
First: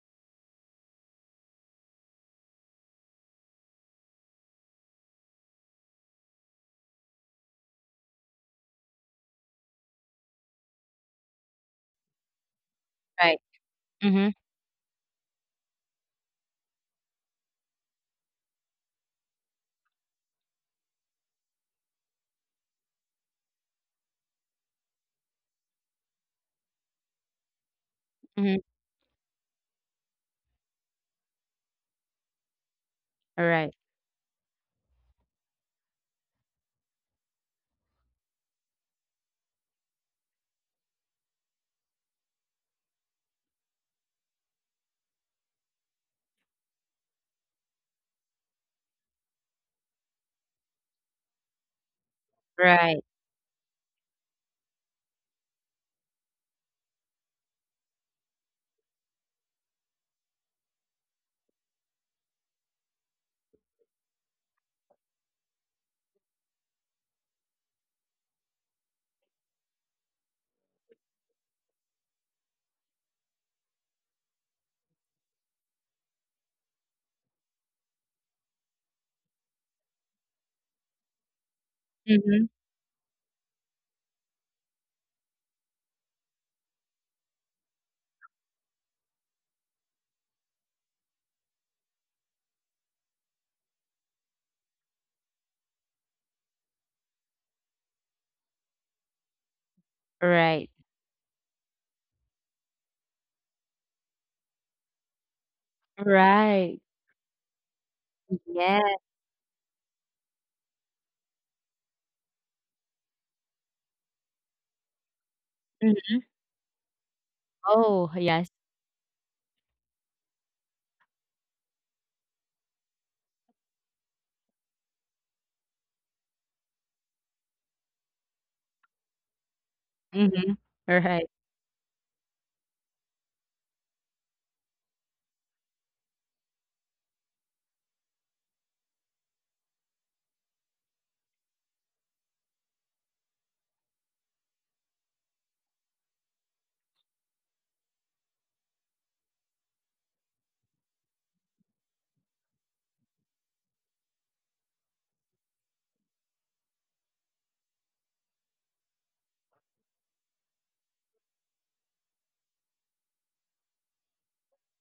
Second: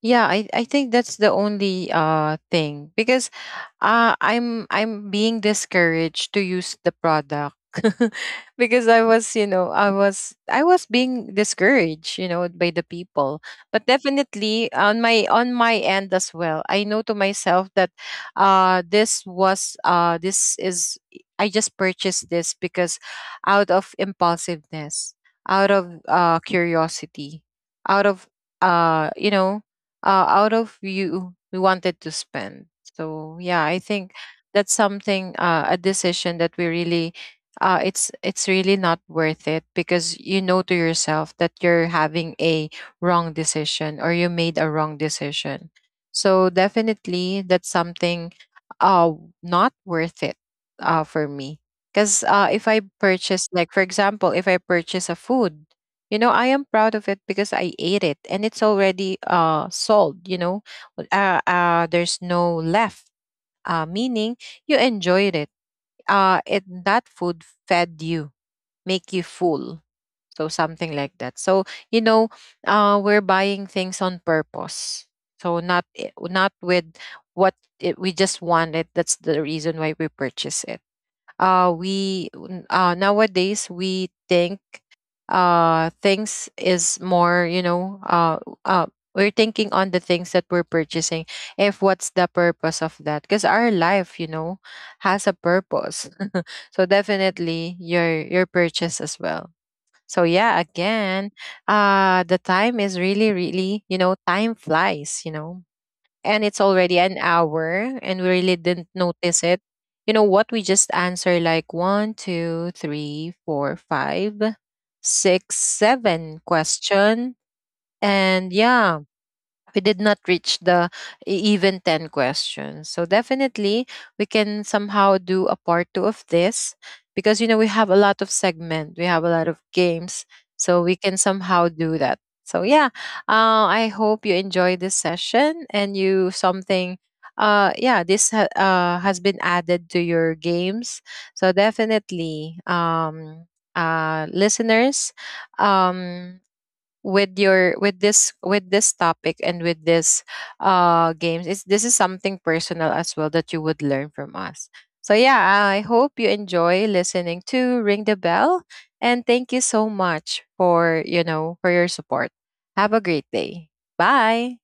Speaker 1: yeah, I think that's the only thing because I'm being discouraged to use the product because I was, you know, I was being discouraged, you know, by the
Speaker 2: right.
Speaker 1: people. But
Speaker 2: Mm-hmm,
Speaker 1: definitely on my end as well, I know to myself that this was this is I just purchased this because out of impulsiveness, out of curiosity, out of
Speaker 2: mm-hmm.
Speaker 1: you know out of you we wanted to spend. So
Speaker 2: Right,
Speaker 1: yeah, I think that's something a decision that we really it's really not worth it because you know to yourself that you're having a wrong decision or you made a wrong decision. So definitely that's something uh not worth it for me. Because if I
Speaker 2: right.
Speaker 1: purchase, like for example, if I purchase a food, you know, I am proud of it because I ate it and it's already sold, you know. Well, there's no left. Meaning you enjoyed it. It that food fed you, make you full. So something like that. So, you know, we're buying things on purpose. So not not with what it, we just wanted. That's the reason why we purchase it.
Speaker 2: Mm-hmm.
Speaker 1: Nowadays we think things is more, you know, uh we're thinking on the things that we're purchasing, if what's the purpose of that, because our life, you know, has a purpose. So definitely your purchase as well. So
Speaker 2: Right,
Speaker 1: yeah, again, the time is really really, you know, time flies, you know, and it's
Speaker 2: right.
Speaker 1: already an hour and we really
Speaker 2: Yeah.
Speaker 1: didn't notice it. You know what? We just answer like one, two, three, four, five, six,
Speaker 2: Mm-hmm.
Speaker 1: seven question.
Speaker 2: Oh, yes.
Speaker 1: And yeah, we did not reach the even 10 questions. So definitely we can somehow do a part 2 of this because you know we have a lot of segment, we have a lot of games,
Speaker 2: Mm-hmm.
Speaker 1: so we can
Speaker 2: Right.
Speaker 1: somehow do that. So yeah, I hope you enjoy this session and you something yeah, this has been added to your games. So definitely listeners um with your with this topic and with this games is this is something personal as well that you would learn from us. So yeah, I hope you enjoy listening to Ring the Bell and thank you so much for, you know, for your support. Have a great day. Bye.